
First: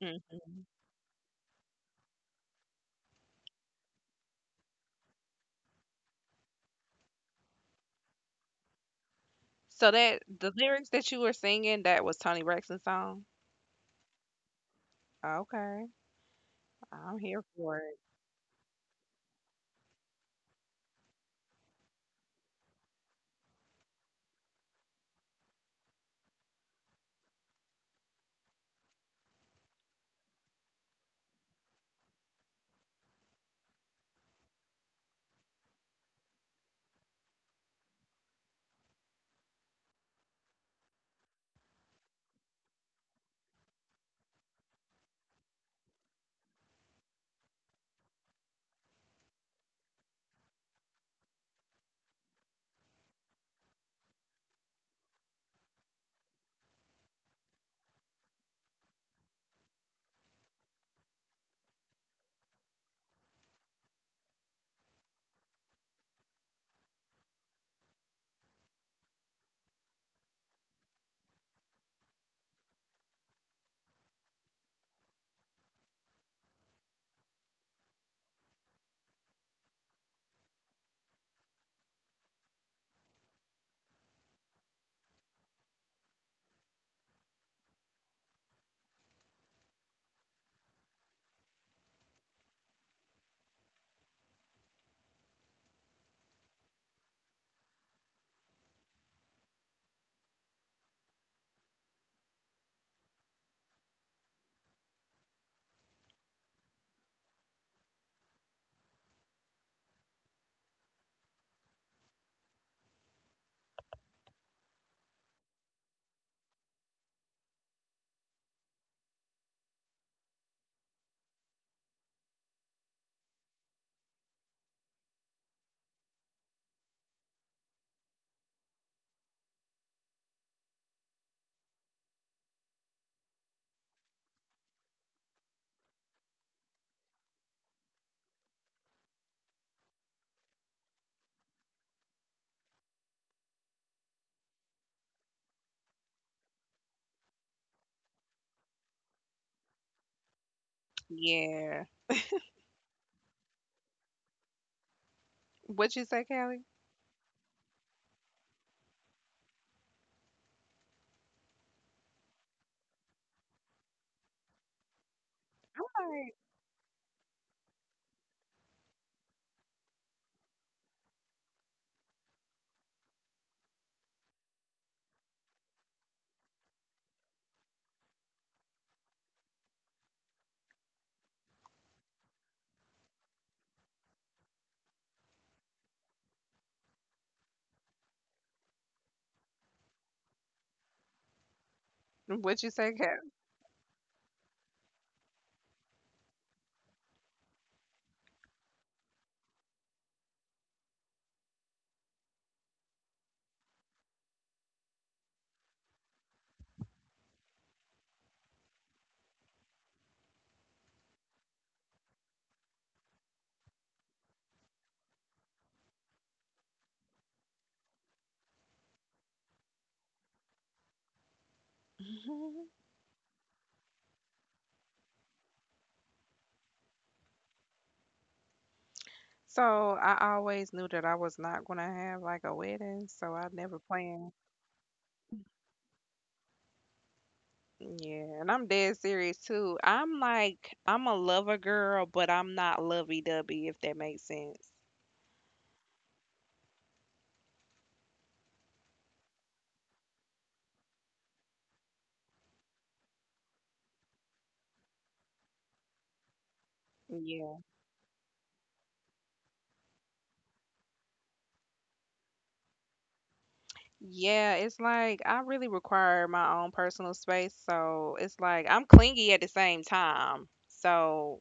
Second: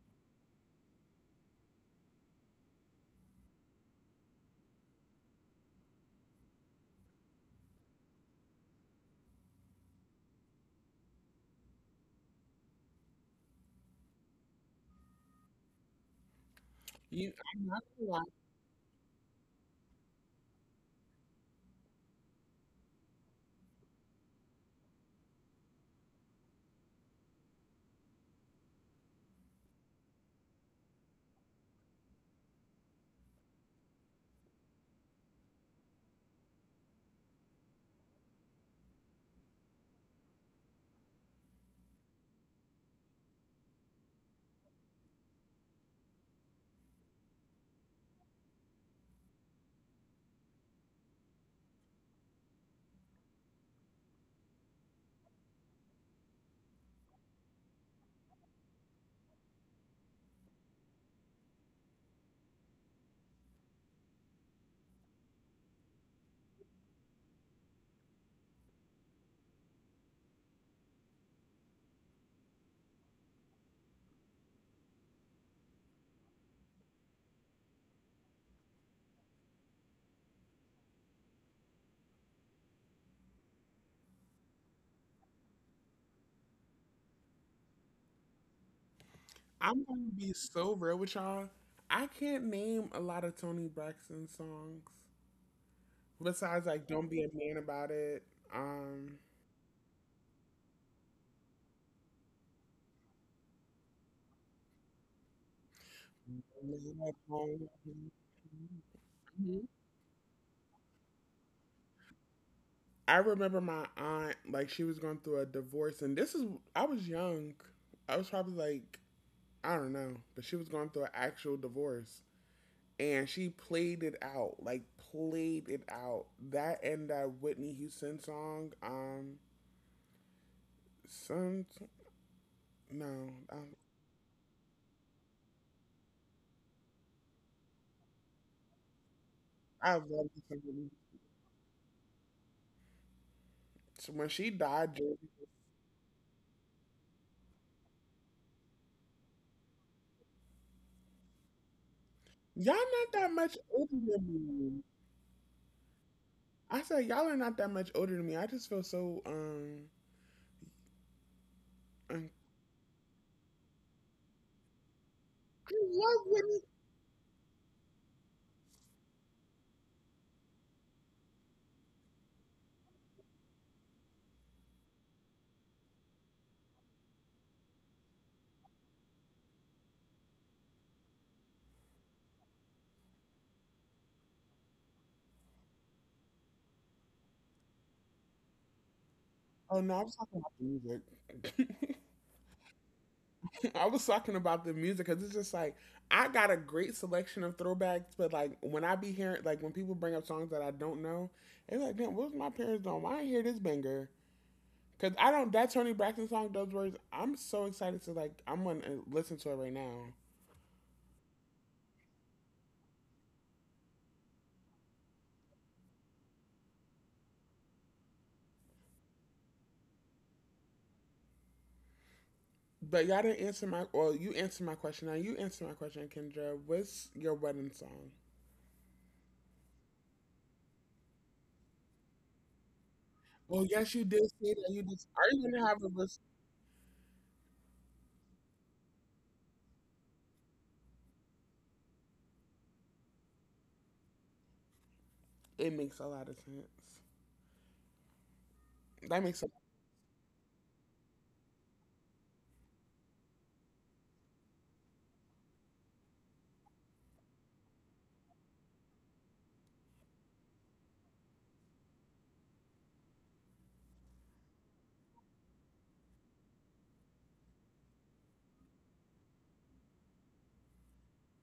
S2: Hmm. So that the lyrics that you were singing, that was Tony Braxton's song. Okay, I'm
S1: You,
S2: here
S1: I'm
S2: for
S1: not
S2: it.
S1: gonna lie. I'm gonna be so real with y'all. I can't name a lot of Tony Braxton songs besides like "Don't Be a Man About It." Um, I remember my aunt, like, she was going through a divorce, and I was young. I was probably like, I don't know, but she was going through an actual divorce. And she played it out, like, played it out. That and that Whitney Houston song, some, no, I love this song. So when she died, Jordan,
S2: Yeah.
S1: y'all not that much older than me.
S2: What you say, Callie?
S1: I said, y'all are not that much older than me. I just feel so, un-
S2: All right.
S1: oh no, I was talking about the music.
S2: What you say, Callie?
S1: I was talking about the music because it's just like I got a great selection of throwbacks, but like when I be hearing, like when people bring up songs that I don't know, it's like, damn, what was my parents doing? Why I did hear this banger? Because I don't. That Tony Braxton song, those words, I'm so excited to like, I'm going to listen to it right now. But y'all didn't answer my, well, you answered my question. Now you answer my question, Kendra. What's your wedding song?
S2: So I always knew that I was not gonna have like a wedding, so I
S1: Well,
S2: never
S1: yes, you did
S2: planned.
S1: say that. You just, are you going to have a list?
S2: Yeah, and I'm dead serious too. I'm like, I'm a lover girl, but I'm not lovey-dovey if that makes sense.
S1: It makes a lot of sense. That makes a,
S2: Yeah. Yeah, it's like I really require my own personal space, so it's like I'm clingy at the same time. So,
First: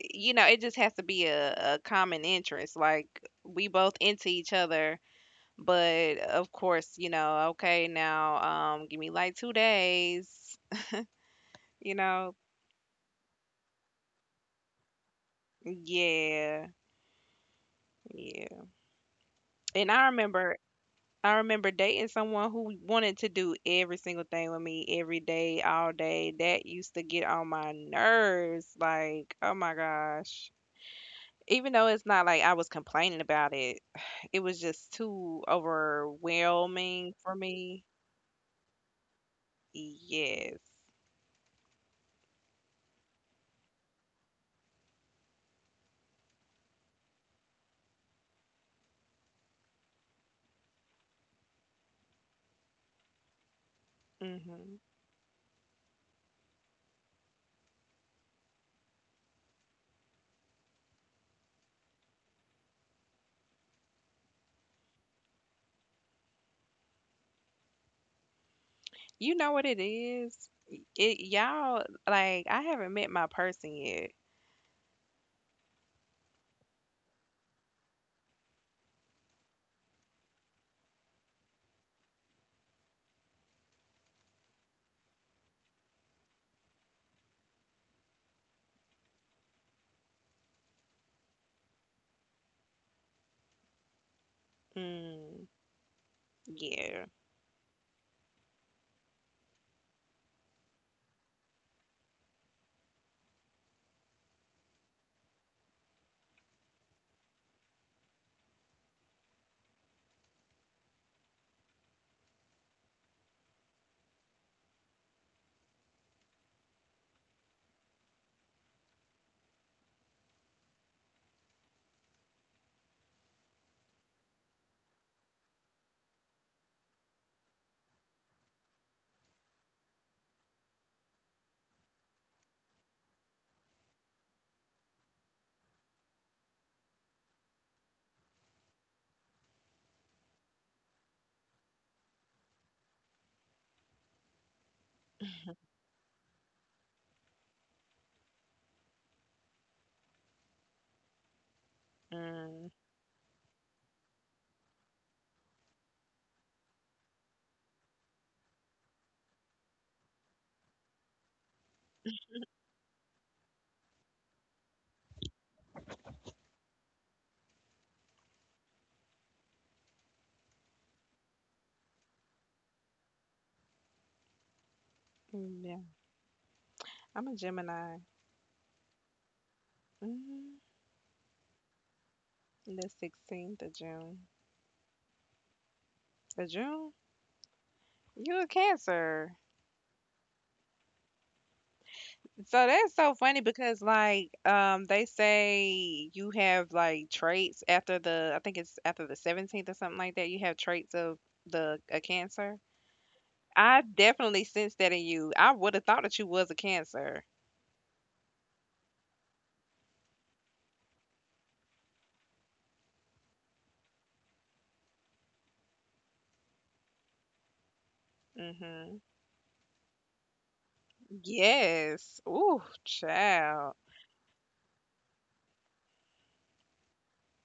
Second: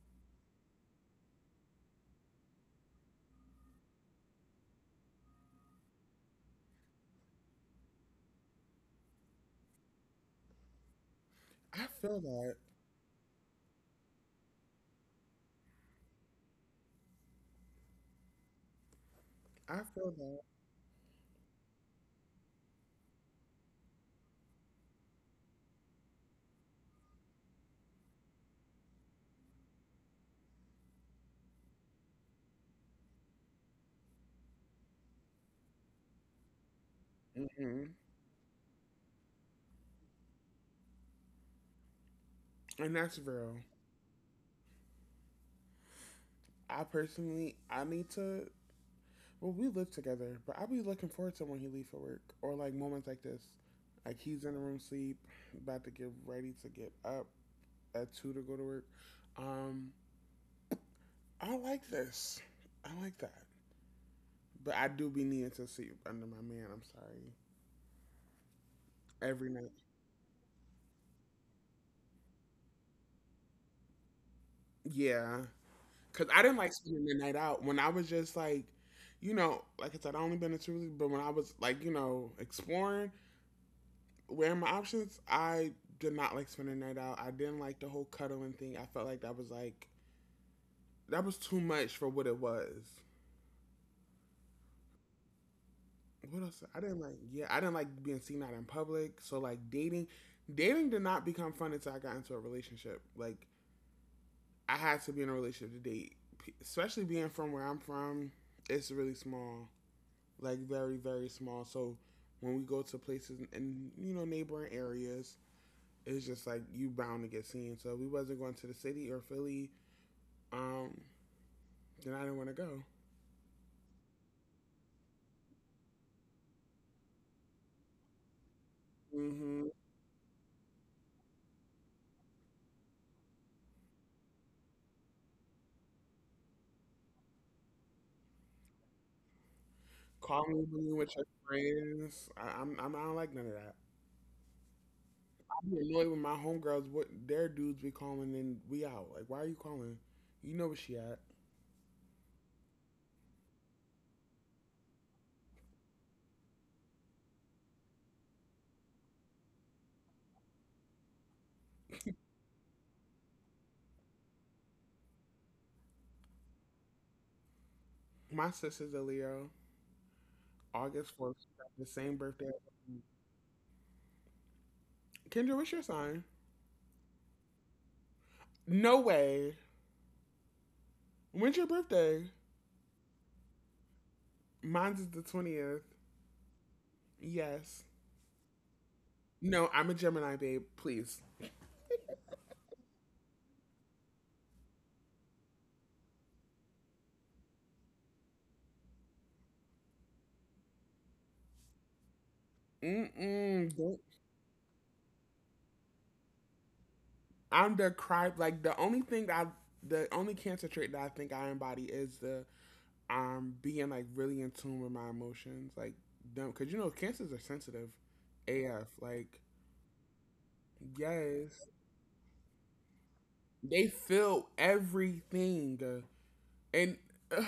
S2: you know, it just has to be a common interest. Like we both into each other. But of course, you know, okay, now give me like two days,
S1: I
S2: you
S1: feel
S2: know.
S1: that.
S2: Yeah. Yeah.
S1: I
S2: And I
S1: feel that.
S2: remember, I remember dating someone who wanted to do every single thing with me every day, all day. That used to get on my nerves. Like, oh my gosh. Even though it's not like I was complaining about it, it was just too overwhelming for me.
S1: Mhm.
S2: Yes.
S1: And that's real. I personally, I need to. Well, we live together, but I'll be looking forward to when he leaves for work or like moments like this. Like he's in the
S2: Hmm.
S1: room sleep, about to get ready to get up at two to go to work. Um, I like this. I like that. But I do be needing to sleep under my man. I'm sorry.
S2: You
S1: Every
S2: know what
S1: night.
S2: it is? It y'all like I haven't met my person yet.
S1: Yeah. Cause I didn't like spending the night out when I was just like, you know, like I said, I only been to two, but when I was like, you know, exploring, where my options, I did not like spending the night out. I didn't like the whole cuddling thing. I felt like that was too much for what it was.
S2: Mm,
S1: What else? I didn't
S2: yeah.
S1: like. Yeah, I didn't like being seen out in public. So like dating, dating did not become fun until I got into a relationship. Like I had to be in a relationship to date, especially being from where I'm from. It's really small, like very very small. So when we go to places and you know neighboring areas, it's just like you bound to get seen. So we wasn't going to the city or Philly. Um, then I didn't want to go. hmm Call me when you with your friends. I don't like none of that. I be annoyed when my homegirls, what their dudes be calling and we out. Like, why are you calling? You know where she at.
S2: Mm,
S1: My sister's a Leo. August 4th. She got the same birthday. Kendra, what's
S2: yeah.
S1: your sign?
S2: I'm a Gemini.
S1: No way.
S2: Mm,
S1: When's your birthday?
S2: the 16th of June.
S1: Mine's is the 20th.
S2: The June?
S1: Yes.
S2: You a Cancer.
S1: No, I'm a Gemini, babe. Please.
S2: So that's so funny because like they say you have like traits after the, I think it's after the 17th or something like that. You have traits of the a Cancer.
S1: Mm-mm.
S2: I
S1: Don't
S2: definitely sense that in you. I would have thought that you was a Cancer.
S1: I'm the cry like the only cancer trait that I think I embody is the being like really in tune with my emotions, like them because you know cancers are sensitive, AF.
S2: Hmm.
S1: Like yes,
S2: Yes. Ooh, child.
S1: they feel everything, and uh,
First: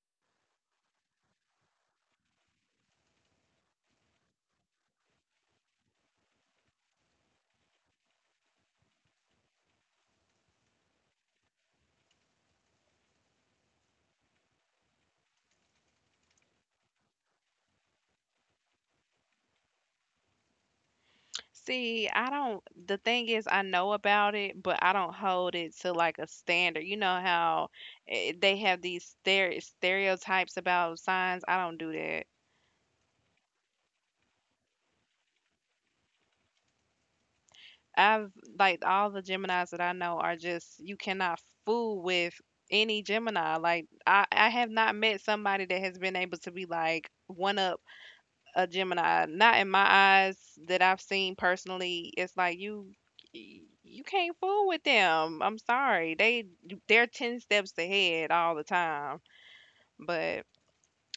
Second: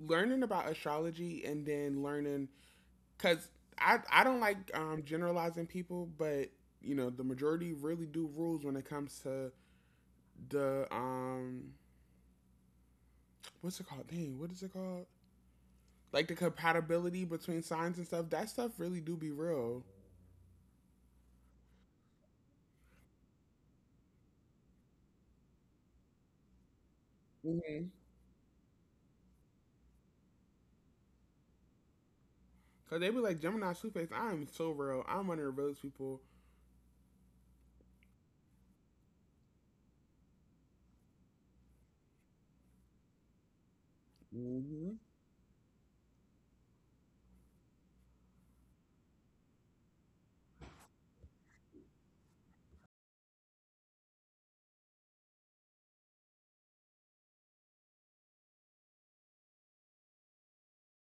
S1: learning about astrology and then learning because I don't like generalizing people, but you know the majority really do rules when it comes to the what's it called? Dang, what is it called? Like the compatibility between signs and stuff, that stuff really do be real.
S2: See, I don't, the thing is, I know about it, but I don't hold it to like a standard. You know how,
S1: Mm-hmm.
S2: eh, they have these stereotypes about signs? I don't do that.
S1: Cause they be like Gemini, Two Face. I am so real. I'm one of the realest people.
S2: I've, like, all the Geminis that I know are just, you cannot fool with any Gemini. Like, I have
S1: Mm-hmm.
S2: not met somebody that has been able to be like, one up a Gemini, not in my eyes that I've seen personally. It's like you can't fool with them. I'm sorry. They're 10 steps ahead all the time. But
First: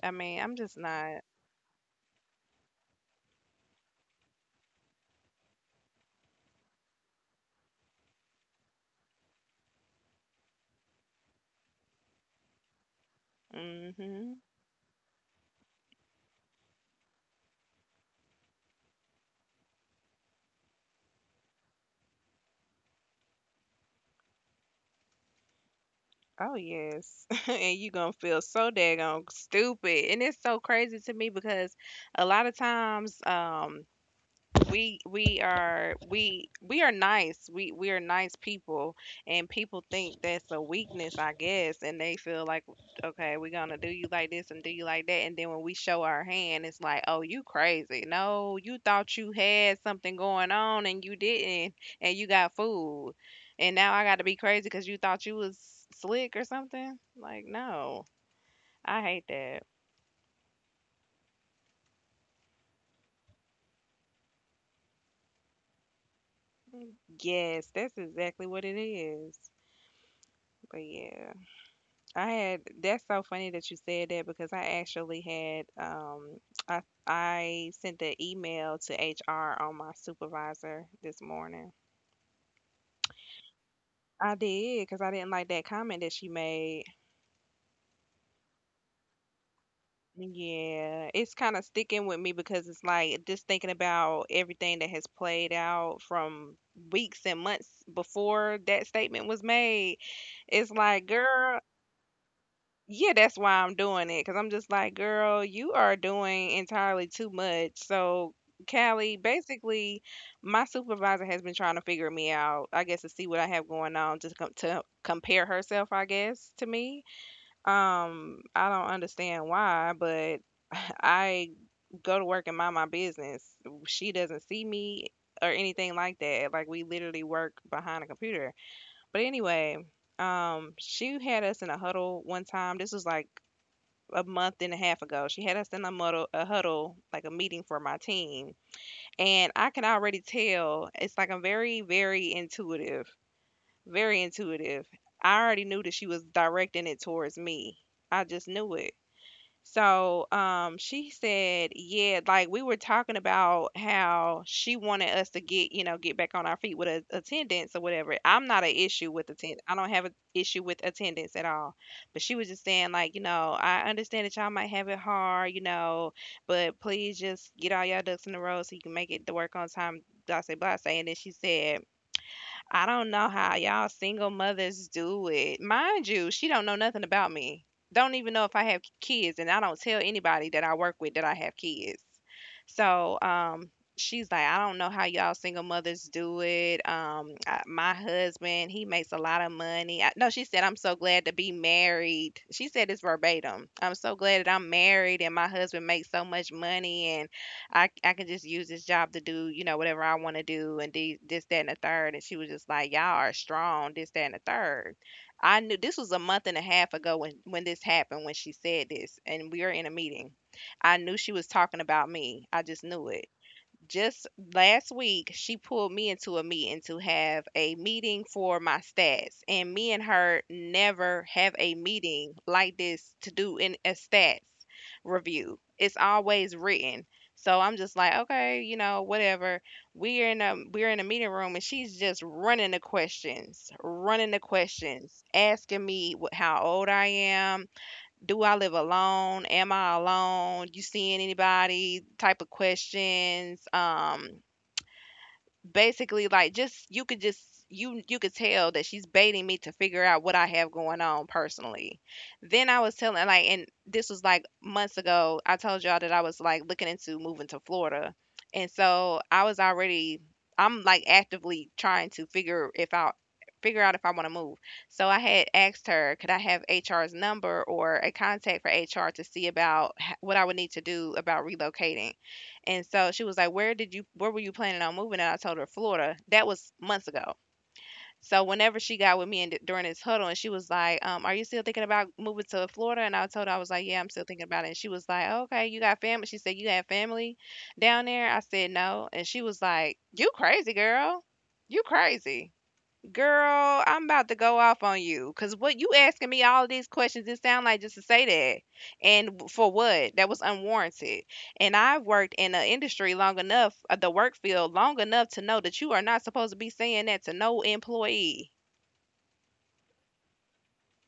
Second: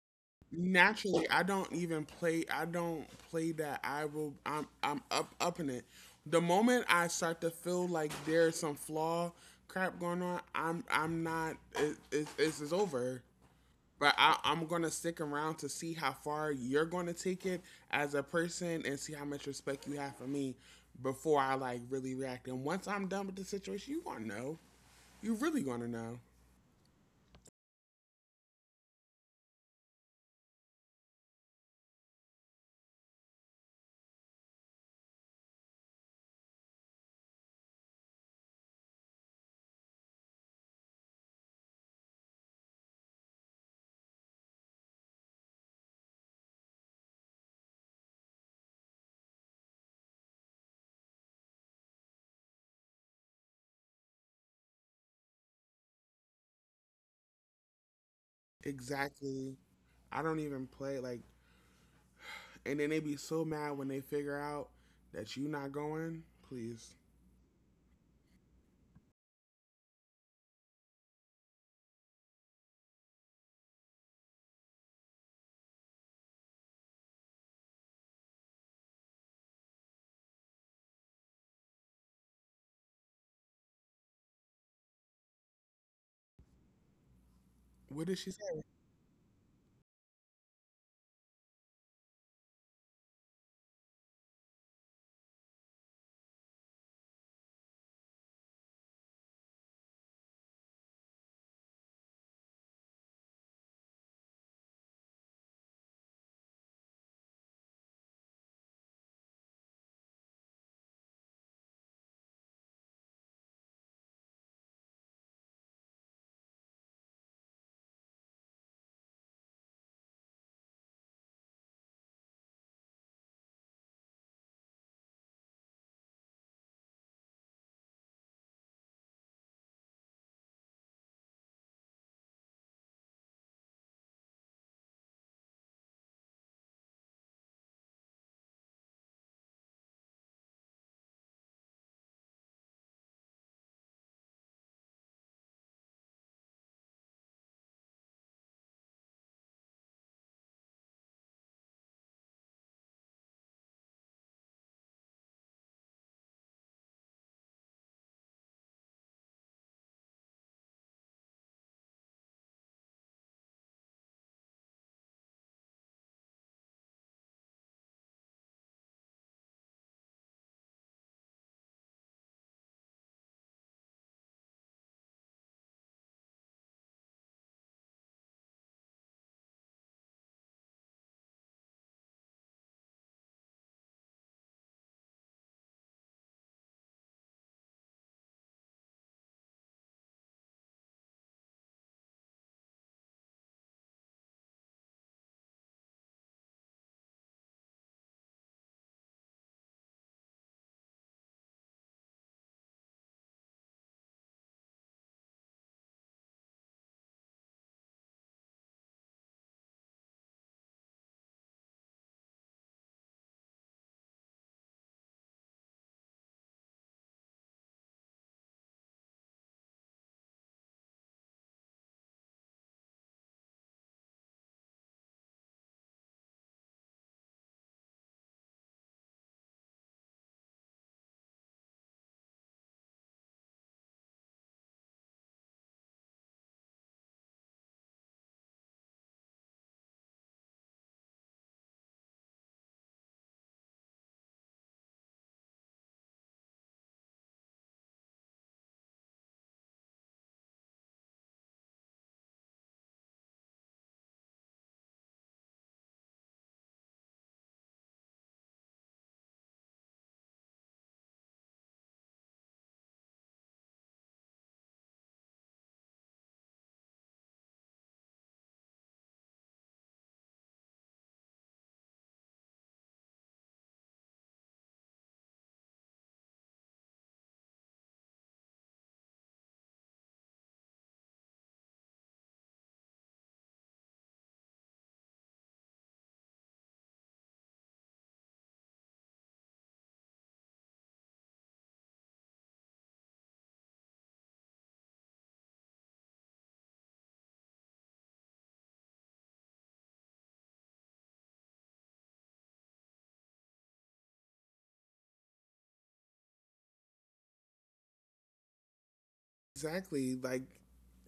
S2: I mean, I'm just not.
S1: Naturally, I don't even play. I don't play that. I will. I'm up up in it. The moment I start to feel like there's some flaw crap going on, I'm not. It's over. But I,
S2: Mhm.
S1: I'm gonna stick around to see how far you're gonna take it as a person and see how much respect you have for me before I like really react. And once I'm done with the situation, you gonna know. You really gonna know.
S2: Oh yes. And you going to feel so daggone stupid. And it's so crazy to me because a lot of times we are nice. We are nice people, and people think that's a weakness, I guess, and they feel like, okay, we're gonna do you like this and do you like that, and then when we show our hand, it's like, oh, you crazy. No, you thought you had something going on and you didn't, and you got fooled, and now I got to be crazy because you thought you was slick or something. Like, no, I hate
S1: Exactly.
S2: that.
S1: I don't even play like, and then they be so mad when they figure out that you not going.
S2: Mm,
S1: Please.
S2: Yes, that's exactly what it is. But yeah. I had that's so funny that you said that because I actually had I I sent the email to HR on my supervisor this morning. I did because I didn't like that comment that she made.
S1: What did she say?
S2: Yeah, it's kind of sticking with me because it's like just thinking about everything that has played out from weeks and months before that statement was made. It's like, girl, yeah, that's why I'm doing it. Because 'cause I'm just like, "Girl, you are doing entirely too much." So, Callie, basically, my supervisor has been trying to figure me out, I guess, to see what I have going on, just com to compare herself, I guess, to me. I don't understand why, but I go to work and mind my business. She doesn't see me or anything like that. Like, we literally work behind a computer. But anyway, she had us in a huddle one time. This was like a month and a half ago. She had us in a huddle, like a meeting for my team, and I can already tell, it's like I'm very intuitive, very intuitive. I already knew that she was directing it towards me. I just knew it so, she said, yeah, like we were talking about how she wanted us to get, you know, get back on our feet with attendance or whatever. I'm not an issue with attendance. I don't have an issue with attendance at all. But she was just saying, like, you know, I understand that y'all might have it hard, you know, but please just get all y'all ducks in a row so you can make it to work on time, blah, say, blah, say. And then she said, I don't know how y'all single mothers do it. Mind you, she don't know nothing about me. Don't even know if I have kids, and I don't tell anybody that I work with that I have kids. So, she's like, I don't know how y'all single mothers do it. My husband, he makes a lot of money. No, she said, I'm so glad to be married. She said it's verbatim. I'm so glad that I'm married and my husband makes so much money. I can just use this job to do, you know, whatever I want to do and this, that, and the third. And she was just like, y'all are strong, this, that, and the third. I knew this was a month and a half ago when this happened, when she said this, and we were in a meeting. I knew she was talking about me. I just knew it just last week. She pulled me into a meeting to have a meeting for my stats, and me and her never have a meeting like this to do in a stats review. It's always written, so I'm just like, okay, you know, whatever. We're in a meeting room, and she's just running the questions, asking me what, how old I am. Do I live alone? Am I alone? You seeing anybody? Type of questions. Basically, like, just you could just you could tell that she's baiting me to figure out what I have going on personally. Then I was telling, like, and this was like months ago, I told y'all that I was like looking into moving to Florida. And so I was already, I'm like actively trying to figure if I figure out if I want to move. So I had asked her, could I have HR's number or a contact for HR to see about what I would need to do about relocating. And so she was like, "Where did you where were you planning on moving?" And I told her Florida. That was months ago. So whenever she got with me and during this huddle, and she was like, "Are you still thinking about moving to Florida?" And I told her, I was like, "Yeah, I'm still thinking about it." And she was like, "Okay, you got family?" She said, "You have family down there?" I said, "No." And she was like, "You crazy, girl. You crazy." Girl, I'm about to go off on you, because what you asking me all these questions, it sound like just to say that. And for what? That was unwarranted. And I've worked in the industry long enough, the work field long enough to know that you are not supposed to be saying that to no employee.
S1: Exactly, like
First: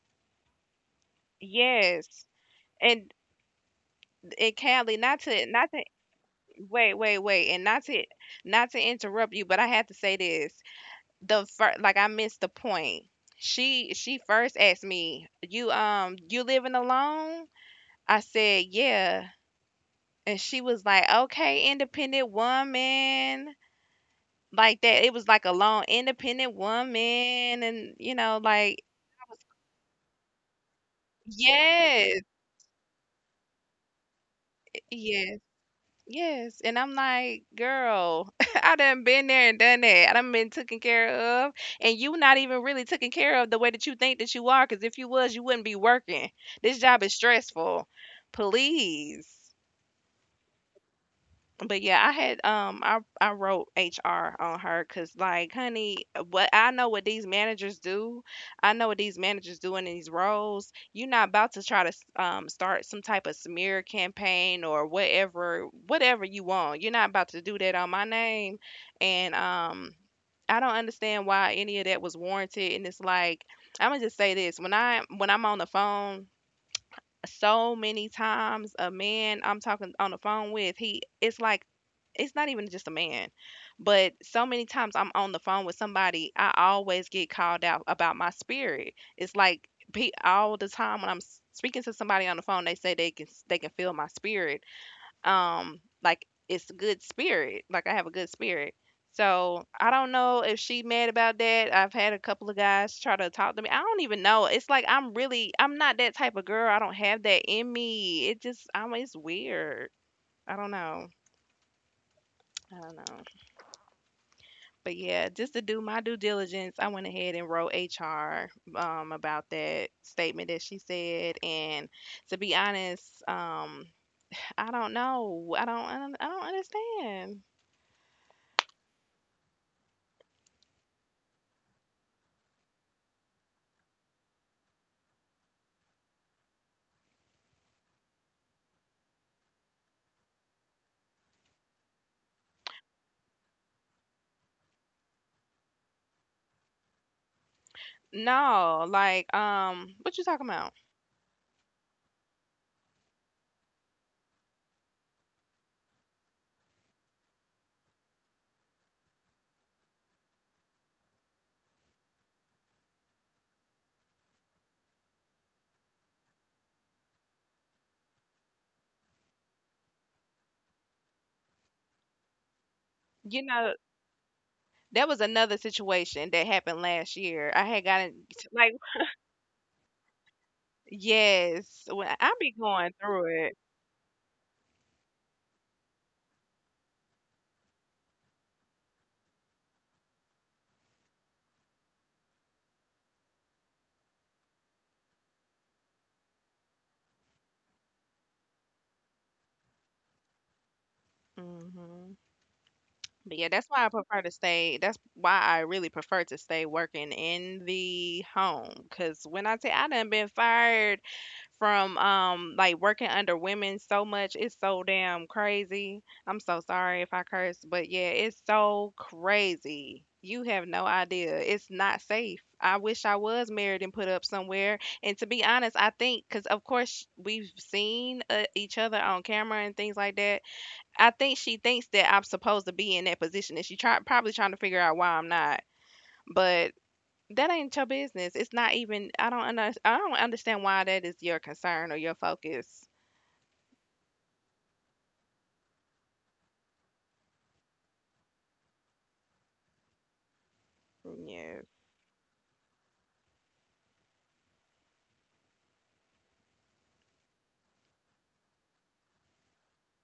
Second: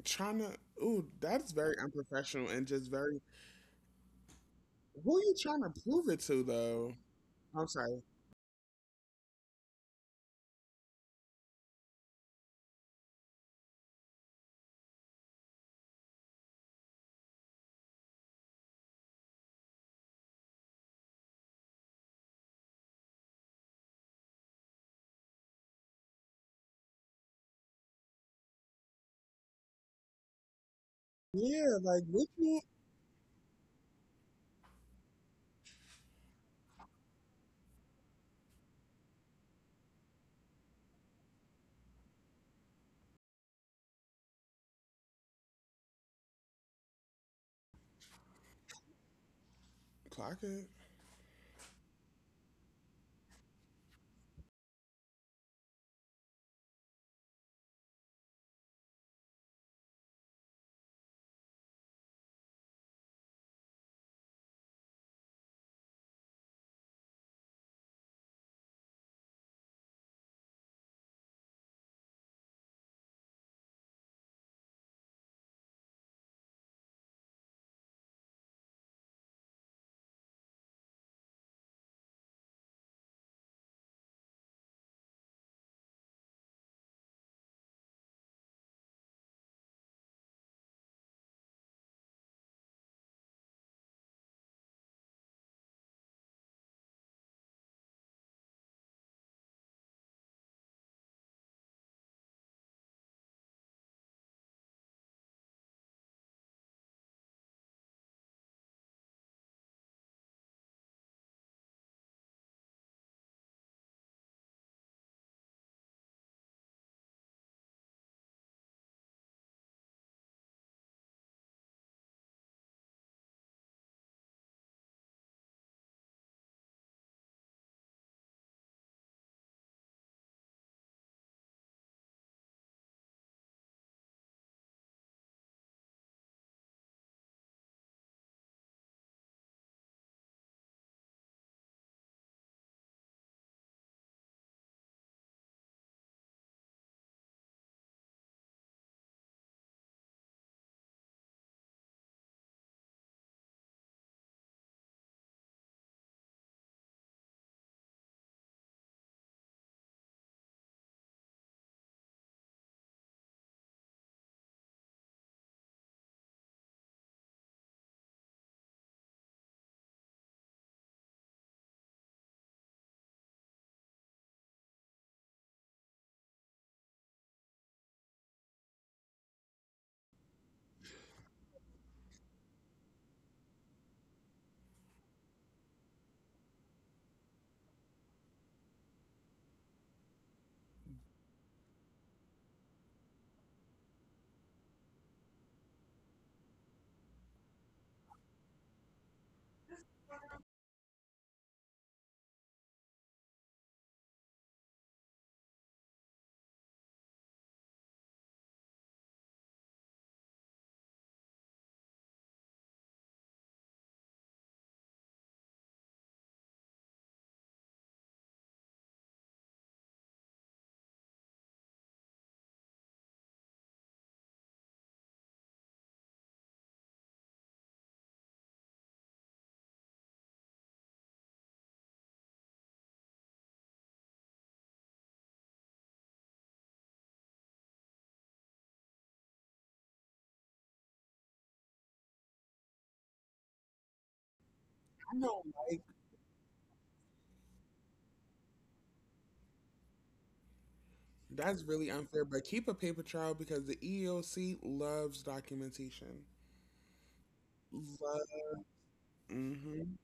S1: trying to. Ooh, that's very
S2: Yes.
S1: unprofessional and just
S2: And
S1: very.
S2: and Callie,
S1: Who
S2: not
S1: are you
S2: to
S1: trying to
S2: not to
S1: prove it to though?
S2: wait, wait, wait, and
S1: I'm
S2: not
S1: sorry.
S2: to not to interrupt you, but I have to say this. Like, I missed the point. She first asked me, "You you living alone?" I said, "Yeah." And she was like, "Okay, independent woman." Like that. It was like a long independent woman, and you know, like,
S1: Yeah, like
S2: yes,
S1: we can't
S2: yes. Yes, and I'm like, girl, I done been there and done that. I done been taken care of, and you not even really taken care of the way that you think that you are. Because if you was, you wouldn't be working. This job is stressful. Please.
S1: clock it.
S2: But yeah, I had I wrote HR on her because, like, honey, what I know what these managers do, I know what these managers do in these roles. You're not about to try to start some type of smear campaign or whatever you want. You're not about to do that on my name, and I don't understand why any of that was warranted. And it's like I'm gonna just say this. When I when I'm on the phone, so many times a man I'm talking on the phone with, he it's like it's not even just a man, but so many times I'm on the phone with somebody, I always get called out about my spirit. It's like all the time when I'm speaking to somebody on the phone, they say they can they can feel my spirit, like it's a good spirit, like I have a good spirit. So I don't know if she mad about that. I've had a couple of guys try to talk to me. I don't even know. It's like I'm really, I'm not that type of girl. I don't have that in me. It just I'm it's weird. I don't know. I don't know. But yeah, just to do my due diligence, I went ahead and wrote HR, about that statement that she said. And to be honest, I don't know. I don't understand. No, like, what you talking about? You know, that was another situation that happened last year. I had gotten, like, yes, when I be going through it. Hmm. But yeah, that's why I prefer to stay. That's why I really prefer to stay working in the home. Cause when I say I done been fired from, like, working under women so much, it's so damn crazy. I'm so sorry if I curse, but yeah, it's so crazy. You have no idea. It's not safe. I wish I was married and put up somewhere. And to be honest, I think because of course we've seen each other on camera and things like that, I think she thinks that I'm supposed to be in that position, and she try probably trying to figure out why I'm not. But that ain't your business. It's not even. I don't understand why that is your concern or your focus.
S1: I know, like
S2: Yeah.
S1: that's really unfair, but keep a paper trail because the EEOC loves documentation. Love. hmm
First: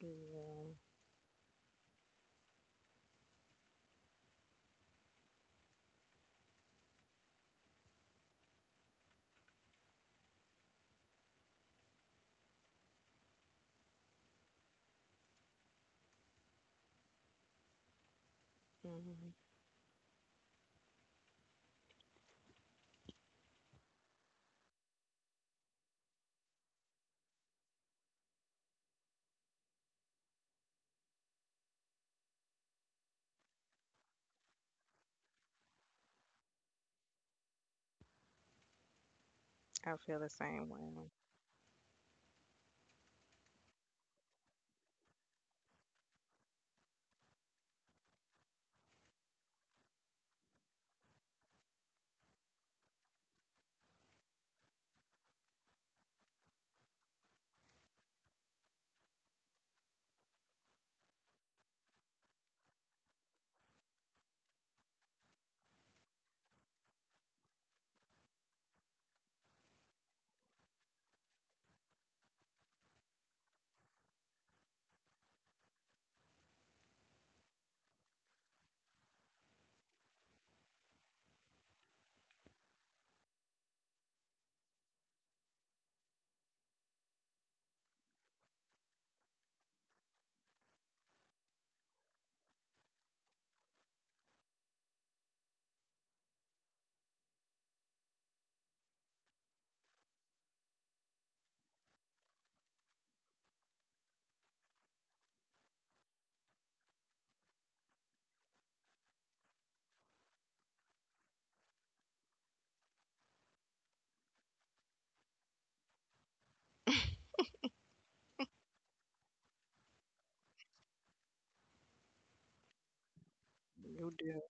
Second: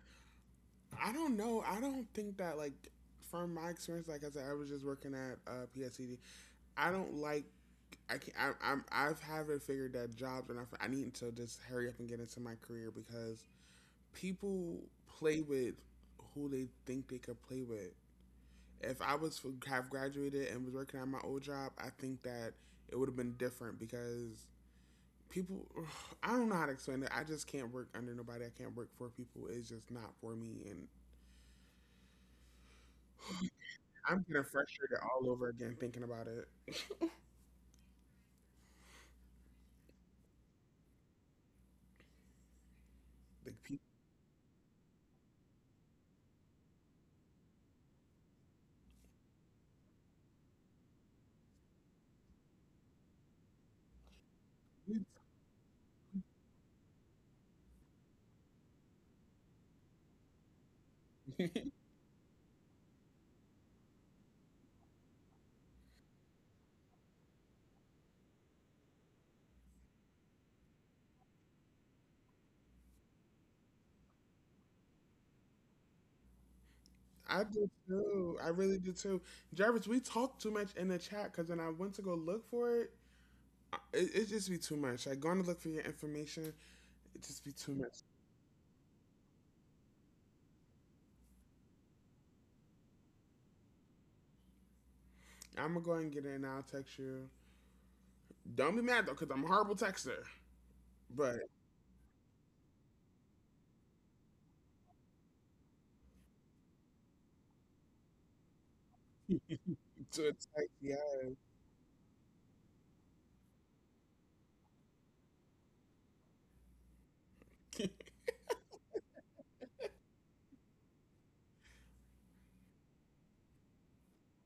S2: Yeah.
S1: I don't know. I don't think that like from my experience, like I said, I was just working at PSCD. I don't like. I can't. I've haven't figured that jobs and I need to just hurry up and get into my career because people play with who they think they could play with if I
S2: Mhm.
S1: was have graduated and was working at my old job, I think that it would have been different because people. I don't know how to explain it. I just can't work under nobody. I can't work for people. It's just not for me and I'm getting frustrated all over again thinking about it.
S2: I feel the same way.
S1: Like people. I do too. I really do too. Jarvis, we talk too much in the chat because when I went to go look for it, it just be too much. Like going to look for your information, it just be too much. I'm gonna go and get it and I'll text you. Don't be mad though, because I'm a horrible texter. But so it's like, yeah,
S2: You do.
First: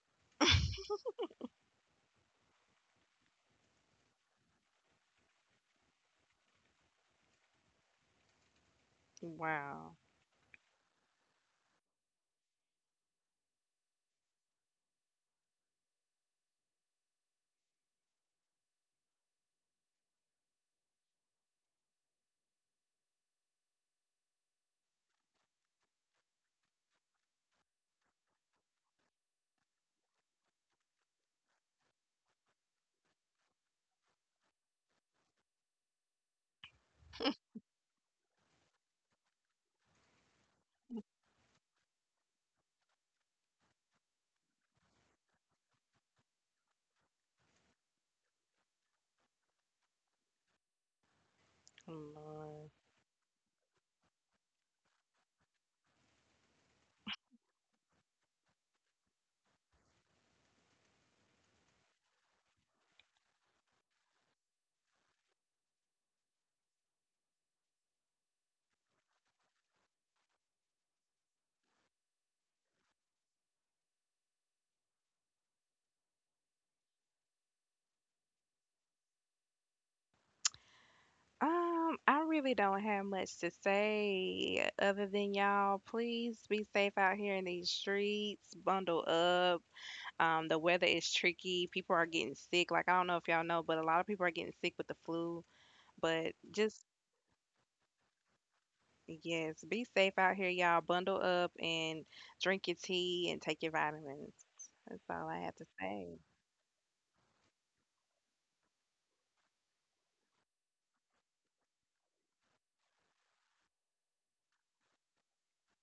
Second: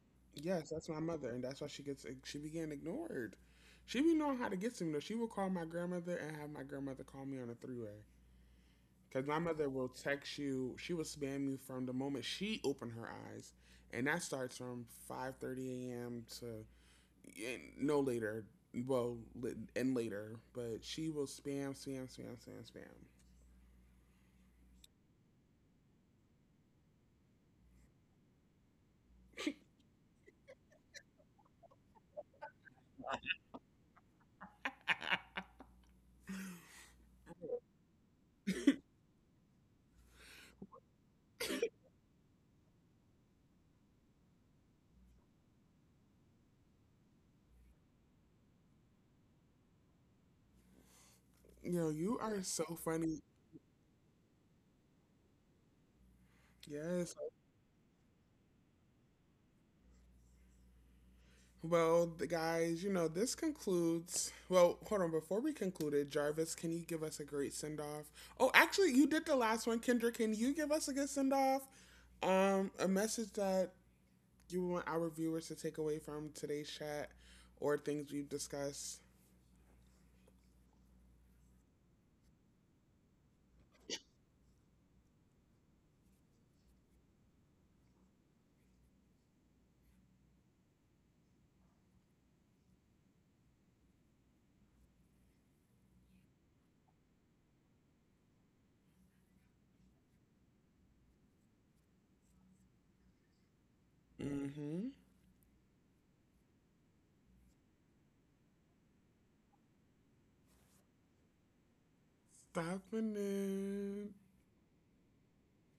S1: yes, that's my mother, and that's why she be getting ignored. She be knowing how to get to me though. She will call my grandmother and have my grandmother call me on a three way. Cause my mother will
S2: Wow.
S1: text you. She will spam you from the moment she opened her eyes, and that starts from 5:30 a.m. to no later. Well, and later, but she will spam, spam, spam, spam, spam. You know, you are so
S2: Lord.
S1: funny. Yes. Well, the guys, this concludes. Well, hold on. Before we concluded, Jarvis, can you give us a great send off? Oh, actually, you did the last one, Kendra. Can you give us a good send off? A message that you want our viewers to take away from today's chat or things we've discussed.
S2: I really don't have much to say other than y'all, please be safe out here in these streets. Bundle up. The weather is tricky. People are getting sick. Like, I don't know if y'all know, but a lot of people are getting sick with the flu. But just, yes, be safe out here, y'all. Bundle up and drink your tea and take your vitamins.
S1: Mm-hmm.
S2: That's all I have to say.
S1: Stopping it.